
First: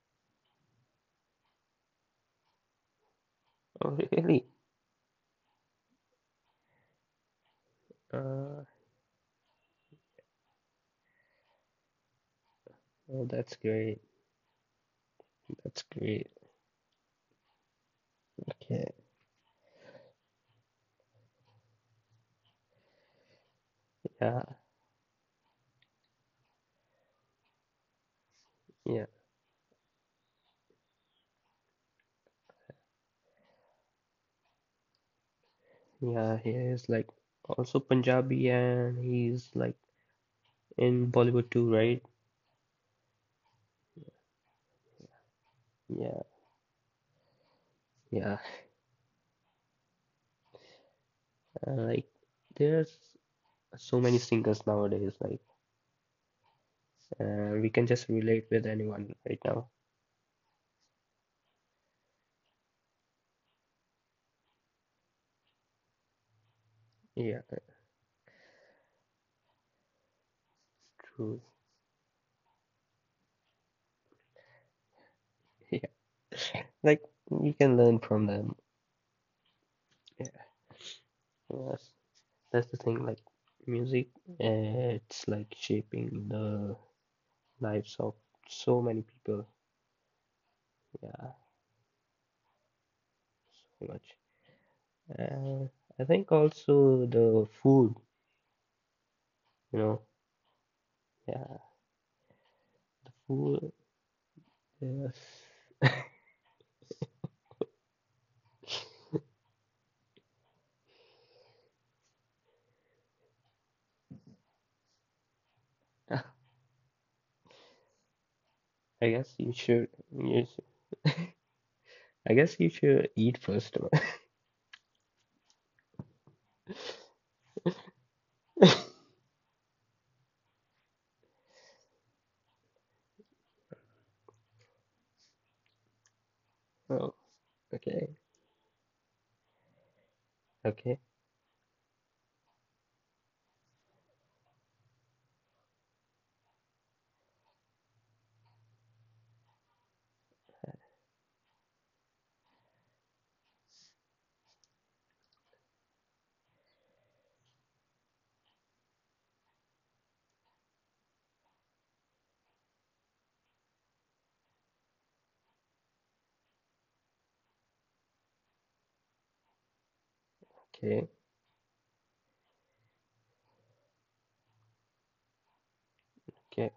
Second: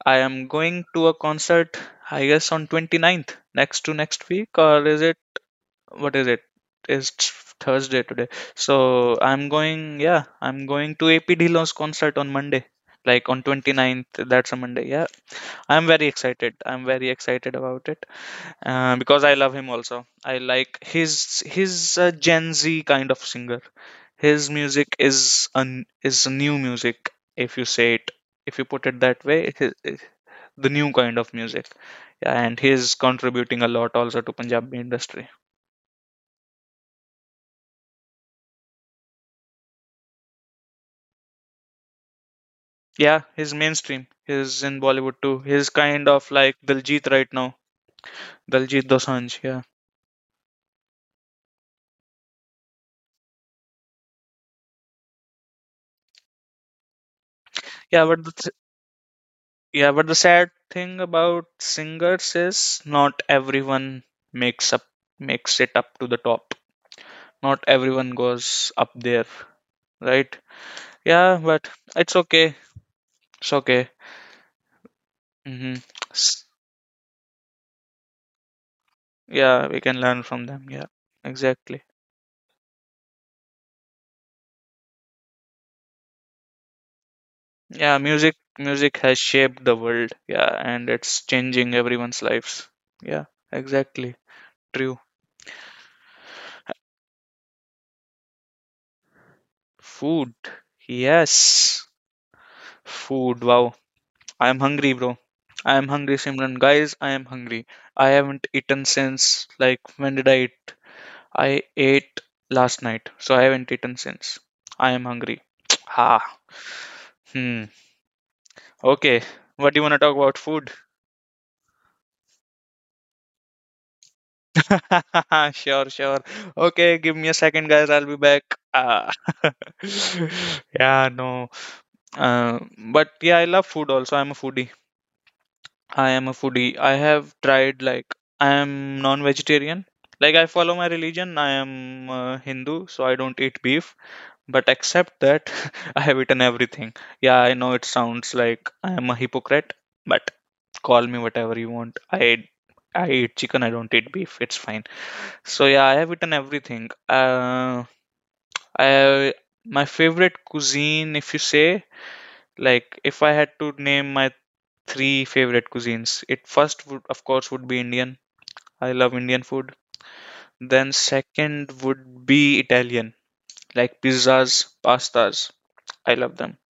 [SPEAKER 2] I am going to a concert, I guess, on twenty ninth, next to
[SPEAKER 1] Oh
[SPEAKER 2] next
[SPEAKER 1] really.
[SPEAKER 2] week, or is it what is it? It's Thursday today.
[SPEAKER 1] uh
[SPEAKER 2] So I'm going, yeah, I'm going to AP Dhillon's concert on Monday,
[SPEAKER 1] oh,
[SPEAKER 2] like on
[SPEAKER 1] that's
[SPEAKER 2] twenty
[SPEAKER 1] great.
[SPEAKER 2] ninth. That's a Monday. Yeah,
[SPEAKER 1] That's
[SPEAKER 2] I'm very
[SPEAKER 1] great.
[SPEAKER 2] excited. I'm very excited about it,
[SPEAKER 1] Okay.
[SPEAKER 2] because I love him also. I like his Gen Z kind of singer.
[SPEAKER 1] Yeah,
[SPEAKER 2] His music is is new music, if you say it, if you put it
[SPEAKER 1] yeah,
[SPEAKER 2] that way, the new kind of music. Yeah, and he's contributing a lot also to Punjabi industry.
[SPEAKER 1] yeah, he is like also Punjabi and he's like in Bollywood too, right?
[SPEAKER 2] Yeah, he's mainstream. He's in Bollywood too. He's kind
[SPEAKER 1] Yeah,
[SPEAKER 2] of like Diljit right now.
[SPEAKER 1] yeah.
[SPEAKER 2] Diljit Dosanjh. Yeah,
[SPEAKER 1] Like there's so many singers nowadays like we can just
[SPEAKER 2] yeah,
[SPEAKER 1] relate
[SPEAKER 2] but
[SPEAKER 1] with
[SPEAKER 2] the
[SPEAKER 1] anyone right now.
[SPEAKER 2] yeah, but the sad thing about singers is not everyone makes up makes it up to the top.
[SPEAKER 1] Yeah,
[SPEAKER 2] Not
[SPEAKER 1] that's
[SPEAKER 2] everyone goes up there, right? Yeah,
[SPEAKER 1] true.
[SPEAKER 2] but it's okay. It's okay.
[SPEAKER 1] <laughs>
[SPEAKER 2] Mm-hmm.
[SPEAKER 1] Yeah, like we can learn from them.
[SPEAKER 2] Yeah, we can learn
[SPEAKER 1] Yeah,
[SPEAKER 2] from them. Yeah, exactly.
[SPEAKER 1] yes, that's the thing. Like, music, it's like shaping the lives
[SPEAKER 2] Yeah,
[SPEAKER 1] of so
[SPEAKER 2] music
[SPEAKER 1] many
[SPEAKER 2] has
[SPEAKER 1] people.
[SPEAKER 2] shaped the world. Yeah, and it's
[SPEAKER 1] Yeah,
[SPEAKER 2] changing everyone's lives. Yeah,
[SPEAKER 1] so much.
[SPEAKER 2] exactly. True.
[SPEAKER 1] Uh, I think also the food, you know,
[SPEAKER 2] Food.
[SPEAKER 1] yeah,
[SPEAKER 2] Yes.
[SPEAKER 1] the
[SPEAKER 2] Food.
[SPEAKER 1] food.
[SPEAKER 2] Wow. I am
[SPEAKER 1] Yes,
[SPEAKER 2] hungry, bro. I am hungry, Simran. Guys, I am hungry. I haven't eaten since, like, when did I eat? I ate last night, so I haven't eaten since. I am hungry. <tsk>
[SPEAKER 1] <laughs> Ah,
[SPEAKER 2] Ha. Hmm.
[SPEAKER 1] I guess
[SPEAKER 2] Okay. What do you want to talk
[SPEAKER 1] you
[SPEAKER 2] about?
[SPEAKER 1] should.
[SPEAKER 2] Food?
[SPEAKER 1] I guess you should eat first. <laughs>
[SPEAKER 2] <laughs> Sure, sure. Okay, give me a second, guys. I'll be back. Ah. <laughs> Yeah, no. But yeah, I love food also. I'm a foodie. I am a foodie.
[SPEAKER 1] Oh,
[SPEAKER 2] I have tried
[SPEAKER 1] okay,
[SPEAKER 2] like I am non-vegetarian. Like, I
[SPEAKER 1] okay,
[SPEAKER 2] follow my religion. I am, Hindu, so I don't eat beef. But except that, <laughs> I have eaten everything. Yeah, I know it sounds like I am a hypocrite, but call me whatever you want. I eat chicken. I don't eat beef. It's fine. So yeah, I have eaten everything. I My favorite cuisine, if you say, like, if I had to name my 3 favorite cuisines, it first would of course would be Indian. I love Indian food. Then
[SPEAKER 1] okay,
[SPEAKER 2] second would be Italian, like pizzas, pastas. I love them.
[SPEAKER 1] okay.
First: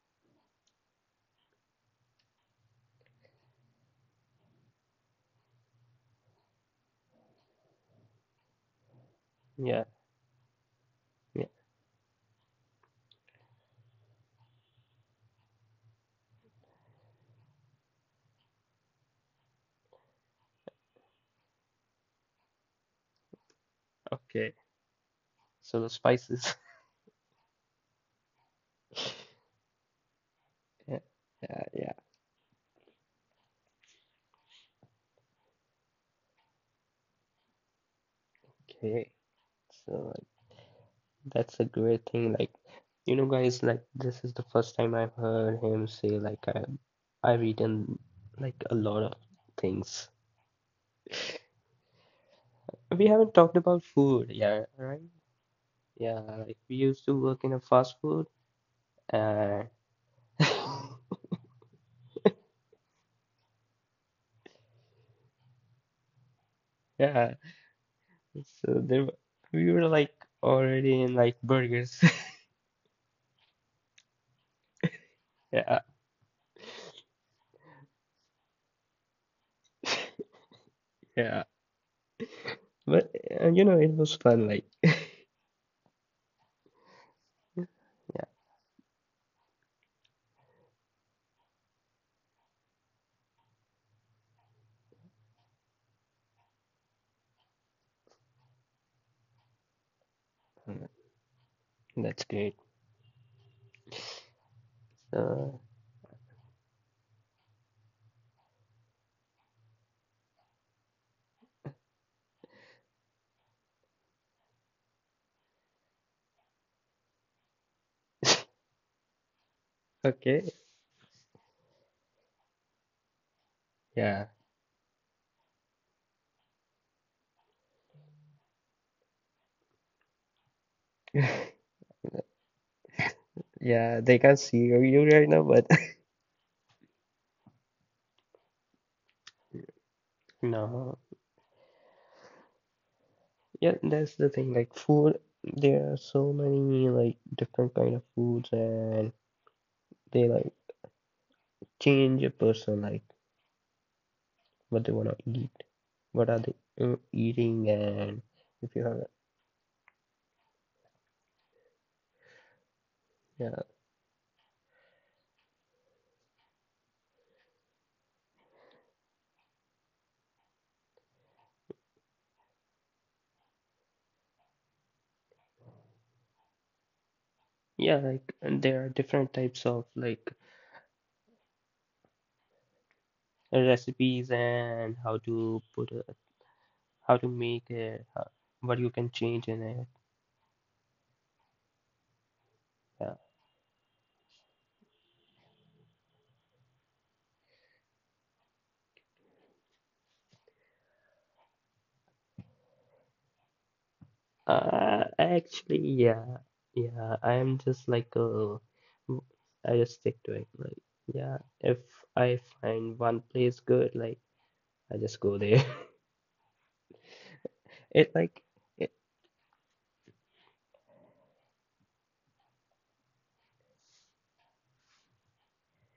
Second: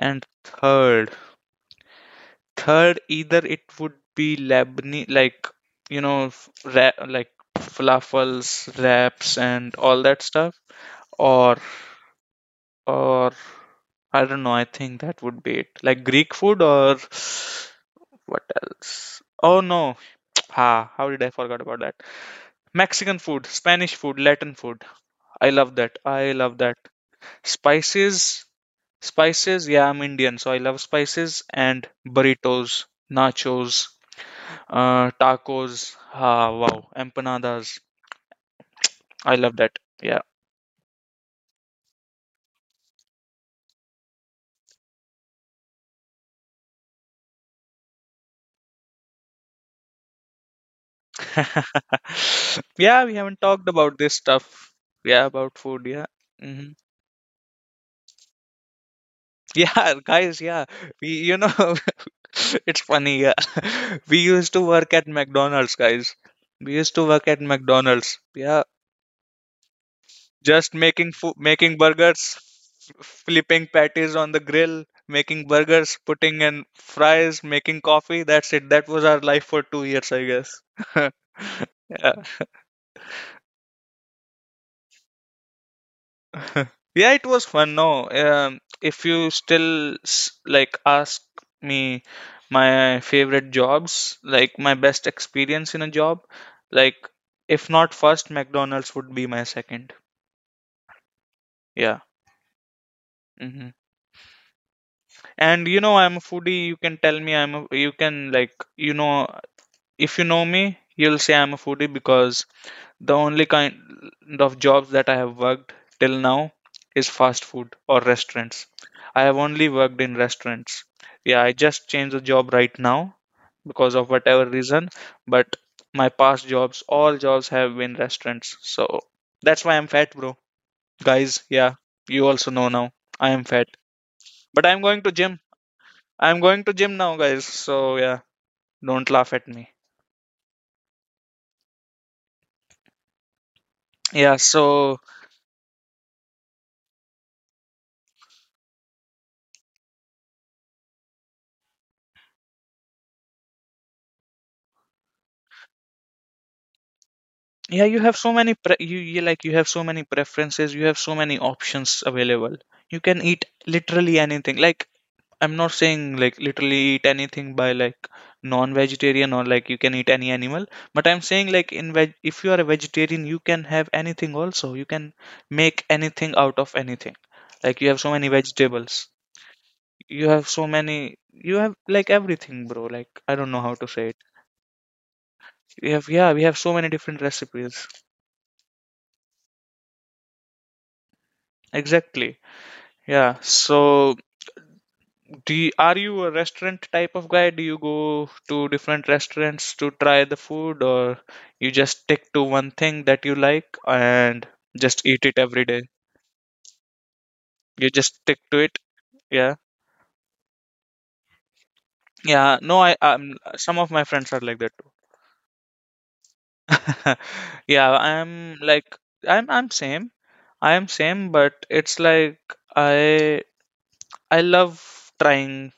[SPEAKER 2] And third, third either it would be Lebanese, like, you know, f- ra like falafels, wraps,
[SPEAKER 1] Yeah,
[SPEAKER 2] and all that stuff,
[SPEAKER 1] yeah,
[SPEAKER 2] or or I don't know. I think that would be it. Like Greek food or what else? Oh no, <tsk> ha! How did I forget about that? Mexican food, Spanish food, Latin
[SPEAKER 1] okay.
[SPEAKER 2] food. I love
[SPEAKER 1] So the
[SPEAKER 2] that. I love
[SPEAKER 1] spices. <laughs>
[SPEAKER 2] that. Spices, spices. Yeah, I'm Indian, so I love
[SPEAKER 1] Yeah,
[SPEAKER 2] spices
[SPEAKER 1] yeah,
[SPEAKER 2] and
[SPEAKER 1] yeah.
[SPEAKER 2] burritos, nachos, tacos. Ah, wow, empanadas.
[SPEAKER 1] Okay.
[SPEAKER 2] I love that.
[SPEAKER 1] So
[SPEAKER 2] Yeah.
[SPEAKER 1] that's a great thing. Like, you know, guys, like this is the first time I've heard him say like I've eaten like a lot of things.
[SPEAKER 2] <laughs>
[SPEAKER 1] We
[SPEAKER 2] Yeah, we
[SPEAKER 1] haven't
[SPEAKER 2] haven't
[SPEAKER 1] talked about
[SPEAKER 2] talked about
[SPEAKER 1] food,
[SPEAKER 2] this
[SPEAKER 1] yeah,
[SPEAKER 2] stuff.
[SPEAKER 1] right?
[SPEAKER 2] Yeah, about food.
[SPEAKER 1] Yeah,
[SPEAKER 2] Yeah.
[SPEAKER 1] like we
[SPEAKER 2] hmm
[SPEAKER 1] used to work in a fast food. Uh.
[SPEAKER 2] Yeah, <laughs> guys. Yeah,
[SPEAKER 1] <laughs>
[SPEAKER 2] we. You know, <laughs> it's funny. Yeah, <laughs> we used to work at McDonald's, guys. We used to
[SPEAKER 1] Yeah,
[SPEAKER 2] work at McDonald's.
[SPEAKER 1] so
[SPEAKER 2] Yeah,
[SPEAKER 1] there we were like
[SPEAKER 2] just
[SPEAKER 1] already in like burgers.
[SPEAKER 2] making
[SPEAKER 1] <laughs>
[SPEAKER 2] burgers, flipping patties on the grill, making
[SPEAKER 1] Yeah,
[SPEAKER 2] burgers, putting in fries, making coffee. That's it. That was our life for 2 years, I guess. <laughs>
[SPEAKER 1] yeah.
[SPEAKER 2] Yeah.
[SPEAKER 1] But you know, it was fun like <laughs>
[SPEAKER 2] <laughs> Yeah, it was fun. No,
[SPEAKER 1] yeah,
[SPEAKER 2] if you like ask me my favorite jobs, like my best experience in a job, like if not first, McDonald's would be my second.
[SPEAKER 1] mm,
[SPEAKER 2] Yeah.
[SPEAKER 1] that's great.
[SPEAKER 2] hmm
[SPEAKER 1] So,
[SPEAKER 2] And you know, I'm a foodie. You can tell me you can like, you know, if you know me, you'll say I'm a foodie because the only kind of jobs that I have worked till now is fast food or restaurants. I have only worked in
[SPEAKER 1] okay.
[SPEAKER 2] restaurants. Yeah, I just changed the job right now because of
[SPEAKER 1] Yeah.
[SPEAKER 2] whatever reason, but my past jobs, all jobs have been restaurants. So that's why I'm fat, bro. Guys,
[SPEAKER 1] <laughs>
[SPEAKER 2] yeah, you also know now. I am fat.
[SPEAKER 1] Yeah, they can't see
[SPEAKER 2] But
[SPEAKER 1] you right now, but <laughs>
[SPEAKER 2] I'm going to gym now, guys. So yeah, don't laugh at me.
[SPEAKER 1] no. Yeah, that's the
[SPEAKER 2] Yeah.
[SPEAKER 1] thing. Like
[SPEAKER 2] So
[SPEAKER 1] food, there are so many like different kind of foods, and they like change a person like what they wanna eat, what are they eating,
[SPEAKER 2] yeah, you
[SPEAKER 1] and
[SPEAKER 2] have so many
[SPEAKER 1] if you have
[SPEAKER 2] you have so many preferences. You have so many options available. You can
[SPEAKER 1] yeah,
[SPEAKER 2] eat literally anything. Like, I'm not saying like literally eat anything by like non-vegetarian or like you can eat any animal. But I'm saying like in veg, if you are a vegetarian, you can have anything also. You can make anything out of anything.
[SPEAKER 1] yeah,
[SPEAKER 2] Like you have so
[SPEAKER 1] like
[SPEAKER 2] many
[SPEAKER 1] and there are
[SPEAKER 2] vegetables.
[SPEAKER 1] different types of like
[SPEAKER 2] You have so many, you have like everything, bro. Like I don't know how to say
[SPEAKER 1] recipes
[SPEAKER 2] it.
[SPEAKER 1] and how to put
[SPEAKER 2] you
[SPEAKER 1] it,
[SPEAKER 2] have yeah we have so many
[SPEAKER 1] how to
[SPEAKER 2] different
[SPEAKER 1] make it,
[SPEAKER 2] recipes.
[SPEAKER 1] how, what you can change in it.
[SPEAKER 2] Exactly.
[SPEAKER 1] Yeah.
[SPEAKER 2] Yeah, so are you a restaurant type of guy? Do you go to different restaurants to try the food, or you just stick to one thing that you like and just eat it every
[SPEAKER 1] Actually,
[SPEAKER 2] day?
[SPEAKER 1] yeah, yeah. I am just
[SPEAKER 2] You
[SPEAKER 1] like
[SPEAKER 2] just stick to it.
[SPEAKER 1] w-
[SPEAKER 2] Yeah,
[SPEAKER 1] I just stick to it. Like, yeah, if I
[SPEAKER 2] yeah, no,
[SPEAKER 1] find
[SPEAKER 2] I,
[SPEAKER 1] one place good,
[SPEAKER 2] some of
[SPEAKER 1] like
[SPEAKER 2] my friends are like that
[SPEAKER 1] I
[SPEAKER 2] too.
[SPEAKER 1] just go there. <laughs>
[SPEAKER 2] <laughs> Yeah,
[SPEAKER 1] It like it,
[SPEAKER 2] I'm same. I am same, but it's like I I love trying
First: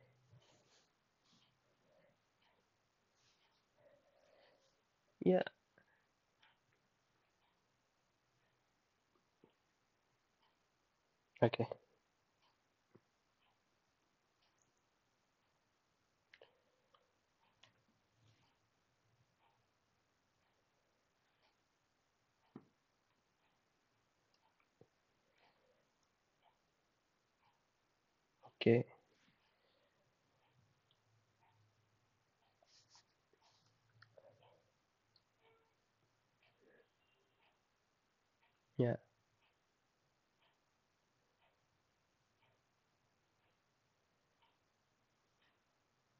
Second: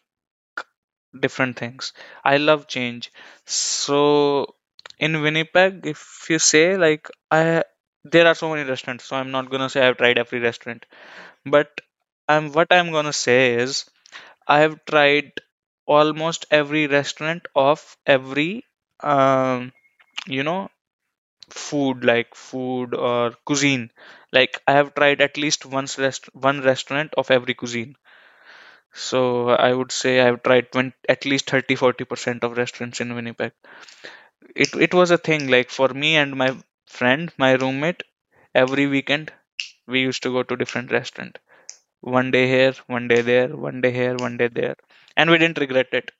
[SPEAKER 2] different things. I love change. So in
[SPEAKER 1] yeah.
[SPEAKER 2] Winnipeg, if you say like I there are so many restaurants, so I'm not gonna say I've tried every restaurant.
[SPEAKER 1] Okay,
[SPEAKER 2] But I'm gonna say is I have tried almost every restaurant of every um you know food or cuisine. Like I have tried at least once, rest one restaurant of every cuisine.
[SPEAKER 1] okay,
[SPEAKER 2] So I would say I've tried 20, at least 30 40% of restaurants in Winnipeg. It was a thing like for me and my friend, my roommate. Every
[SPEAKER 1] yeah,
[SPEAKER 2] weekend we used to go to different restaurant, one day here, one day there, one day here, one day there, and we didn't regret it,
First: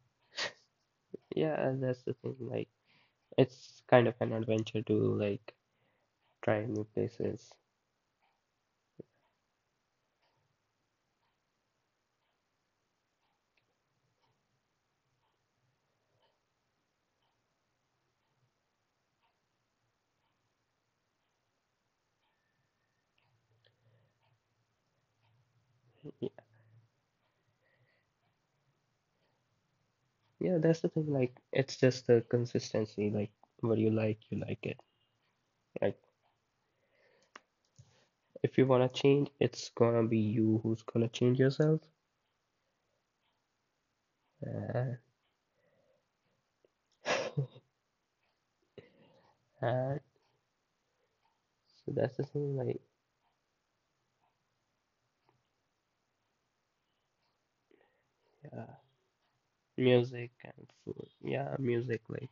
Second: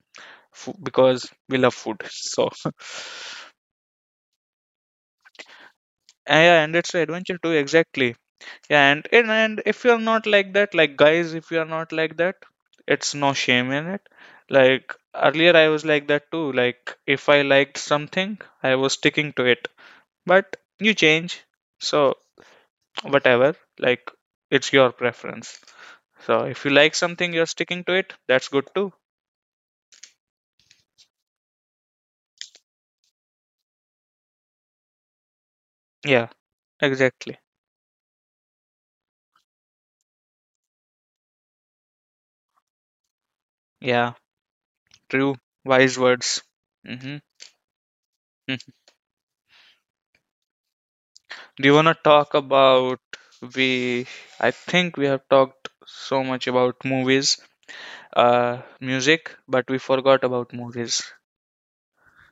[SPEAKER 2] because we
[SPEAKER 1] yeah.
[SPEAKER 2] love food.
[SPEAKER 1] That's the thing.
[SPEAKER 2] So
[SPEAKER 1] Like,
[SPEAKER 2] <laughs>
[SPEAKER 1] it's kind of an adventure to
[SPEAKER 2] yeah,
[SPEAKER 1] try
[SPEAKER 2] and
[SPEAKER 1] new
[SPEAKER 2] it's an adventure too.
[SPEAKER 1] places.
[SPEAKER 2] Exactly. And if you're not like that, like guys, if you're not like that, it's no shame in it. Like earlier I was like that too. Like if I liked something, I was sticking to it. But you change. So whatever, like it's your preference.
[SPEAKER 1] Yeah,
[SPEAKER 2] So if you like something, you're sticking to it, that's good too.
[SPEAKER 1] yeah. That's the thing. Like, it's just the consistency. Like, what you like it. Like,
[SPEAKER 2] Yeah, exactly.
[SPEAKER 1] if you wanna change, it's gonna be you who's gonna change yourself.
[SPEAKER 2] Yeah.
[SPEAKER 1] Uh,
[SPEAKER 2] True. Wise words. Mm-hmm.
[SPEAKER 1] <laughs>
[SPEAKER 2] hmm
[SPEAKER 1] Uh,
[SPEAKER 2] do you want
[SPEAKER 1] so
[SPEAKER 2] to
[SPEAKER 1] that's the
[SPEAKER 2] talk
[SPEAKER 1] thing,
[SPEAKER 2] about, we I think we have talked so much about movies,
[SPEAKER 1] yeah,
[SPEAKER 2] music, but we forgot
[SPEAKER 1] music
[SPEAKER 2] about
[SPEAKER 1] and
[SPEAKER 2] movies.
[SPEAKER 1] food. Yeah, music,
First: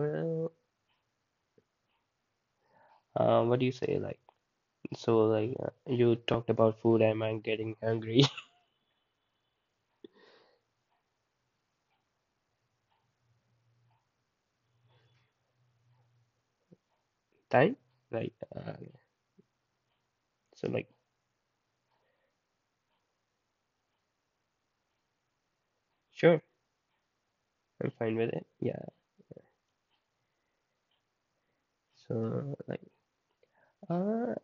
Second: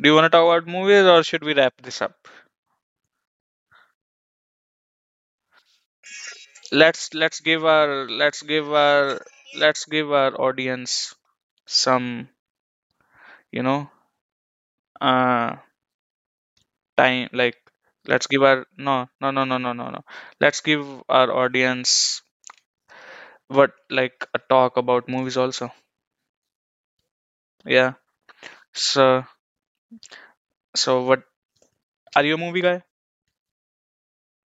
[SPEAKER 2] Do you want to talk about movies, or should we wrap this up?
[SPEAKER 1] what do you say, you talked about food,
[SPEAKER 2] Let's
[SPEAKER 1] am I
[SPEAKER 2] let's give
[SPEAKER 1] getting
[SPEAKER 2] our
[SPEAKER 1] hungry?
[SPEAKER 2] let's give our let's give our audience some, you know uh time,
[SPEAKER 1] <laughs>
[SPEAKER 2] like.
[SPEAKER 1] Time?
[SPEAKER 2] Let's
[SPEAKER 1] Like,
[SPEAKER 2] give our
[SPEAKER 1] uh,
[SPEAKER 2] No, no, no, no, no, no, no. Let's
[SPEAKER 1] so,
[SPEAKER 2] give
[SPEAKER 1] like,
[SPEAKER 2] our audience, what like a talk about movies also.
[SPEAKER 1] sure, I'm
[SPEAKER 2] Yeah.
[SPEAKER 1] fine with it. Yeah,
[SPEAKER 2] So so what, are you a
[SPEAKER 1] so,
[SPEAKER 2] movie
[SPEAKER 1] like,
[SPEAKER 2] guy?
[SPEAKER 1] uh,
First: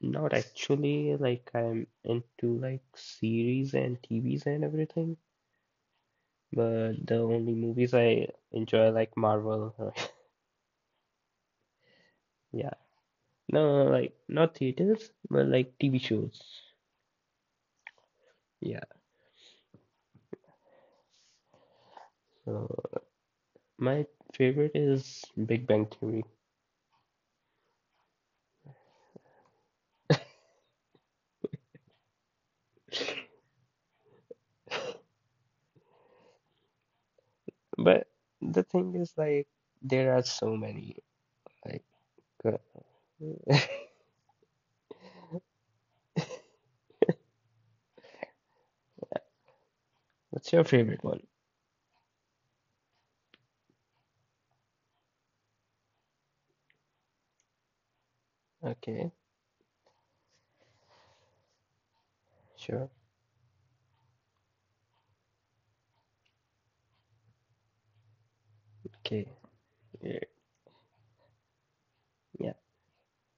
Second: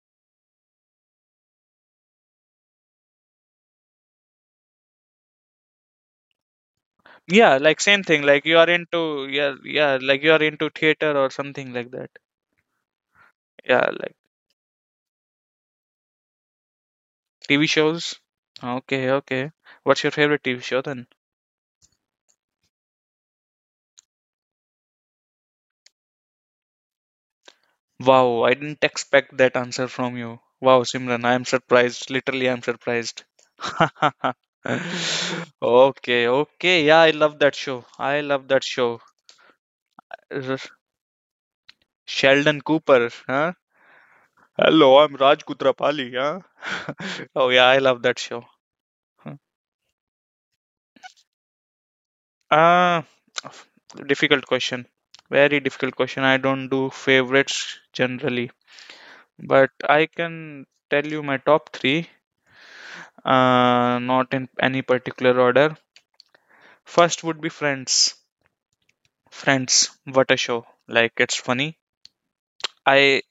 [SPEAKER 1] not actually, like, I'm into, like, series and TVs and everything, but the only
[SPEAKER 2] Yeah, like
[SPEAKER 1] movies
[SPEAKER 2] same thing.
[SPEAKER 1] I
[SPEAKER 2] Like you are
[SPEAKER 1] enjoy, like,
[SPEAKER 2] into, yeah,
[SPEAKER 1] Marvel.
[SPEAKER 2] yeah, like you are into theater or something like that.
[SPEAKER 1] <laughs> Yeah, no,
[SPEAKER 2] Yeah,
[SPEAKER 1] like
[SPEAKER 2] like
[SPEAKER 1] not theaters, but like TV shows.
[SPEAKER 2] TV shows?
[SPEAKER 1] Yeah.
[SPEAKER 2] Okay, okay. What's your favorite TV show then?
[SPEAKER 1] So my favorite is Big Bang Theory.
[SPEAKER 2] Wow, I didn't expect that answer from you. Wow, Simran, I am surprised. Literally, I'm surprised. <laughs> Okay, okay. Yeah, I love that show.
[SPEAKER 1] But
[SPEAKER 2] I love
[SPEAKER 1] the
[SPEAKER 2] that
[SPEAKER 1] thing
[SPEAKER 2] show.
[SPEAKER 1] is, like, there are so
[SPEAKER 2] R-
[SPEAKER 1] many. Like, uh,
[SPEAKER 2] Sheldon Cooper, huh? Hello, I'm Raj Kutrapali, huh? <laughs> Oh, yeah, I love that show. Huh?
[SPEAKER 1] <laughs> what's your favorite one?
[SPEAKER 2] Ah, difficult question. Very difficult question. I don't do favorites generally.
[SPEAKER 1] Okay,
[SPEAKER 2] But I can tell you my top three,
[SPEAKER 1] sure.
[SPEAKER 2] not in any particular order. First would be Friends.
[SPEAKER 1] Okay.
[SPEAKER 2] Friends,
[SPEAKER 1] Yeah.
[SPEAKER 2] what a show! Like, it's funny.
[SPEAKER 1] Yeah.
[SPEAKER 2] I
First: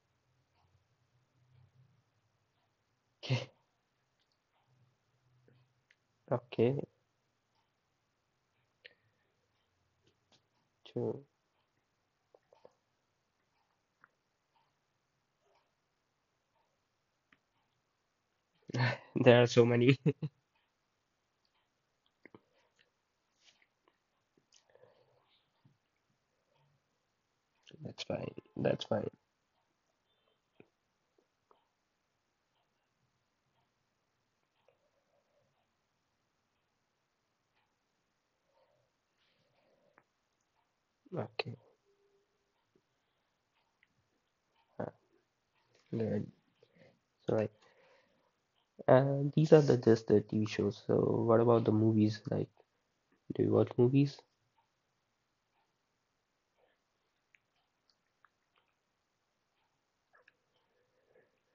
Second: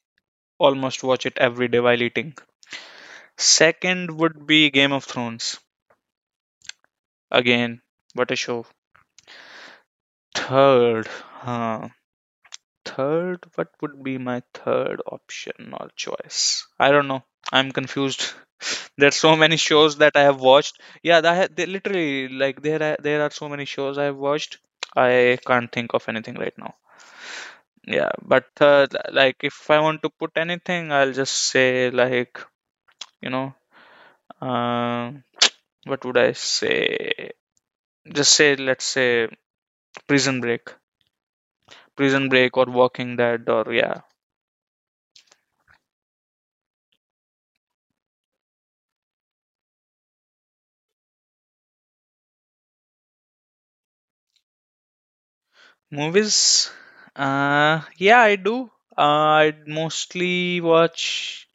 [SPEAKER 2] almost watch it every day while eating.
[SPEAKER 1] Okay.
[SPEAKER 2] Second would be Game of Thrones.
[SPEAKER 1] Okay.
[SPEAKER 2] Again, what a show. Third,
[SPEAKER 1] Sure.
[SPEAKER 2] huh, third, what would be my third option or choice? I don't know. I'm confused. <laughs> There's so
[SPEAKER 1] There are
[SPEAKER 2] many
[SPEAKER 1] so
[SPEAKER 2] shows
[SPEAKER 1] many.
[SPEAKER 2] that I have watched. Yeah, that ha- they literally like there are so many shows I have watched. I can't think of anything right now.
[SPEAKER 1] <laughs> That's
[SPEAKER 2] Yeah,
[SPEAKER 1] fine.
[SPEAKER 2] but
[SPEAKER 1] That's fine.
[SPEAKER 2] like if I want to put anything, I'll just say like, you know, uh, what would I say? Just say, let's say, Prison Break,
[SPEAKER 1] Okay.
[SPEAKER 2] Prison Break, or Walking Dead, or yeah.
[SPEAKER 1] Uh, good. So, like, these are the just the TV shows. So, what about the movies? Like, do you watch movies?
[SPEAKER 2] Movies? Yeah, I do. Uh, I mostly watch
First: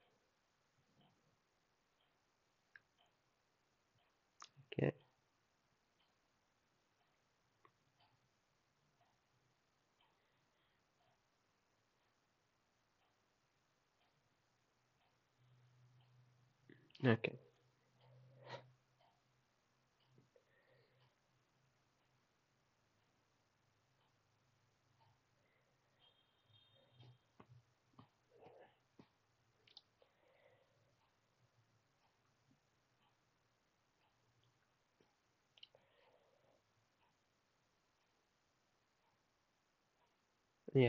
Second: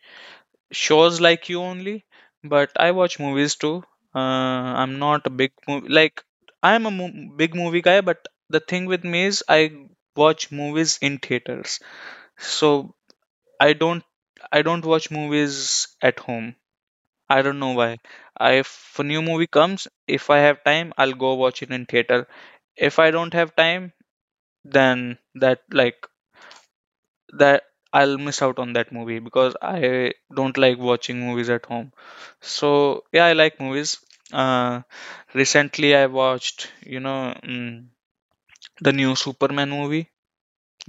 [SPEAKER 2] shows like you only, but I watch movies too. Uh,
[SPEAKER 1] Okay.
[SPEAKER 2] I'm not a big movie, like big movie guy, but the thing with me is I watch movies in theaters. So I don't I don't watch movies at home.
[SPEAKER 1] Okay.
[SPEAKER 2] I don't know why. I, if a new movie comes, if I have time, I'll go watch it in theater. If I don't have time, then that like that I'll miss out on that movie because I don't like watching movies at home. So yeah, I like movies. Uh, recently I watched, you know, mm, the new Superman movie.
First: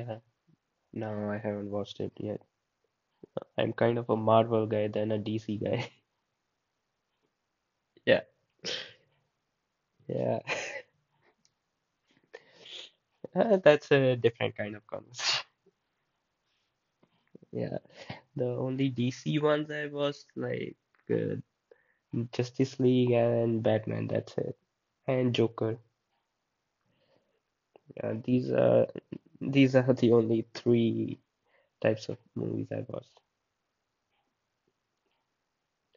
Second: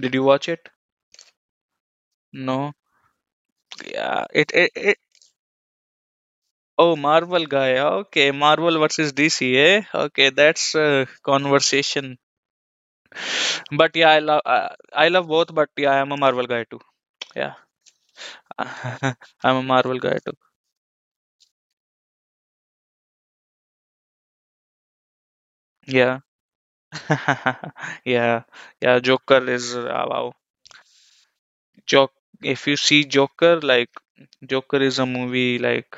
[SPEAKER 2] Did you watch it?
[SPEAKER 1] no, I haven't watched it yet.
[SPEAKER 2] No.
[SPEAKER 1] I'm kind of a
[SPEAKER 2] Yeah. It
[SPEAKER 1] Marvel
[SPEAKER 2] it,
[SPEAKER 1] guy
[SPEAKER 2] it
[SPEAKER 1] than a DC guy. <laughs>
[SPEAKER 2] Oh, Marvel guy.
[SPEAKER 1] Yeah,
[SPEAKER 2] Okay, Marvel versus DC. Eh? Okay,
[SPEAKER 1] yeah,
[SPEAKER 2] that's
[SPEAKER 1] <laughs>
[SPEAKER 2] a conversation.
[SPEAKER 1] That's
[SPEAKER 2] But yeah,
[SPEAKER 1] a different kind of
[SPEAKER 2] I love
[SPEAKER 1] conversation.
[SPEAKER 2] both. But yeah, I am a Marvel guy too.
[SPEAKER 1] <laughs>
[SPEAKER 2] Yeah,
[SPEAKER 1] Yeah, the
[SPEAKER 2] <laughs>
[SPEAKER 1] only DC
[SPEAKER 2] I'm a
[SPEAKER 1] ones I
[SPEAKER 2] Marvel guy
[SPEAKER 1] watched
[SPEAKER 2] too.
[SPEAKER 1] uh, Justice League and Batman. That's it, and Joker.
[SPEAKER 2] Yeah. <laughs>
[SPEAKER 1] Yeah,
[SPEAKER 2] Yeah,
[SPEAKER 1] these are
[SPEAKER 2] yeah, Joker is
[SPEAKER 1] the
[SPEAKER 2] wow.
[SPEAKER 1] only three types
[SPEAKER 2] Jok
[SPEAKER 1] of
[SPEAKER 2] If
[SPEAKER 1] movies
[SPEAKER 2] you
[SPEAKER 1] I
[SPEAKER 2] see
[SPEAKER 1] watched.
[SPEAKER 2] Joker, like Joker is a movie like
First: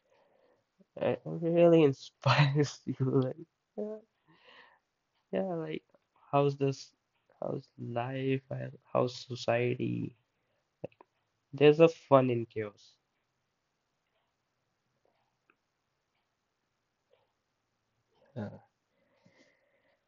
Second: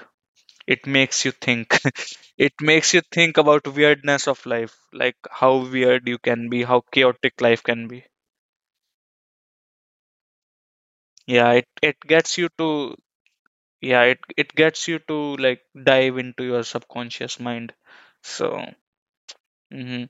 [SPEAKER 2] it
[SPEAKER 1] I It
[SPEAKER 2] makes you think.
[SPEAKER 1] really
[SPEAKER 2] <laughs> It
[SPEAKER 1] inspires <laughs>
[SPEAKER 2] makes
[SPEAKER 1] you,
[SPEAKER 2] you think
[SPEAKER 1] like.
[SPEAKER 2] about
[SPEAKER 1] Yeah.
[SPEAKER 2] weirdness of life, like
[SPEAKER 1] Yeah,
[SPEAKER 2] how
[SPEAKER 1] like
[SPEAKER 2] weird you can
[SPEAKER 1] how's
[SPEAKER 2] be, how
[SPEAKER 1] this,
[SPEAKER 2] chaotic life
[SPEAKER 1] how's
[SPEAKER 2] can be.
[SPEAKER 1] life, and how's society?
[SPEAKER 2] Yeah, it
[SPEAKER 1] There's a
[SPEAKER 2] it
[SPEAKER 1] fun
[SPEAKER 2] gets
[SPEAKER 1] in
[SPEAKER 2] you
[SPEAKER 1] chaos.
[SPEAKER 2] to, yeah, it gets you to like dive into your subconscious mind.
[SPEAKER 1] Uh,
[SPEAKER 2] So, mhm.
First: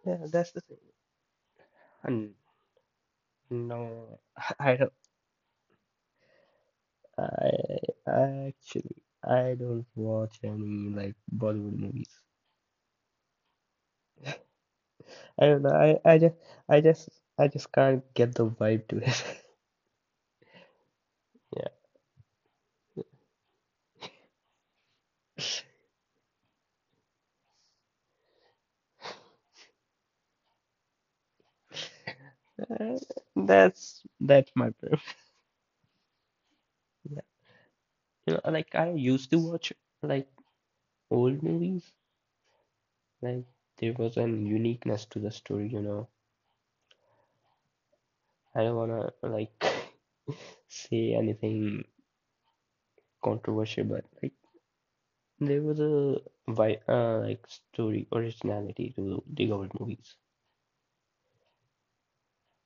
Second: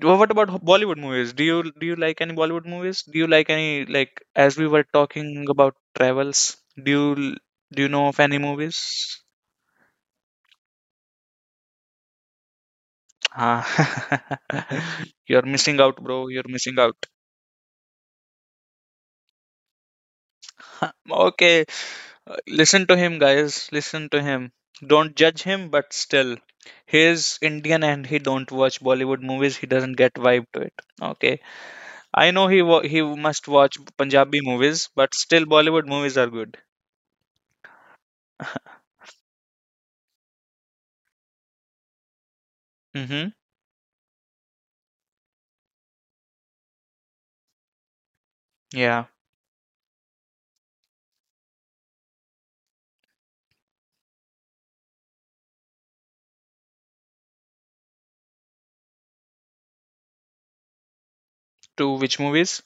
[SPEAKER 1] yeah,
[SPEAKER 2] What
[SPEAKER 1] that's the
[SPEAKER 2] about
[SPEAKER 1] thing.
[SPEAKER 2] Bollywood movies? Do you like any
[SPEAKER 1] And
[SPEAKER 2] Bollywood movies? Do you like any,
[SPEAKER 1] no,
[SPEAKER 2] like as
[SPEAKER 1] <laughs>
[SPEAKER 2] we
[SPEAKER 1] I
[SPEAKER 2] were
[SPEAKER 1] don't.
[SPEAKER 2] talking about travels? Do you
[SPEAKER 1] I,
[SPEAKER 2] do you know of
[SPEAKER 1] I
[SPEAKER 2] any
[SPEAKER 1] actually
[SPEAKER 2] movies?
[SPEAKER 1] I don't watch any like Bollywood movies.
[SPEAKER 2] Ah, <laughs> you're
[SPEAKER 1] I don't know.
[SPEAKER 2] missing out, bro. You're missing
[SPEAKER 1] I
[SPEAKER 2] out.
[SPEAKER 1] just I just can't get the vibe to it. <laughs>
[SPEAKER 2] <laughs> Okay,
[SPEAKER 1] Yeah,
[SPEAKER 2] listen to him, guys. Listen to him. Don't judge him, but still, he is Indian and he don't watch Bollywood movies. He doesn't get vibe to it. Okay, I know
[SPEAKER 1] uh,
[SPEAKER 2] he must watch
[SPEAKER 1] that's
[SPEAKER 2] Punjabi
[SPEAKER 1] that's my
[SPEAKER 2] movies,
[SPEAKER 1] problem.
[SPEAKER 2] but still Bollywood movies are good.
[SPEAKER 1] Yeah, you know, like
[SPEAKER 2] <laughs>
[SPEAKER 1] I used to watch like old movies.
[SPEAKER 2] Mm-hmm.
[SPEAKER 1] Like there was an uniqueness to the story, you know. I don't
[SPEAKER 2] Yeah.
[SPEAKER 1] wanna like <laughs> say anything controversial, but like there was a vi like story originality to the old movies,
[SPEAKER 2] To which movies?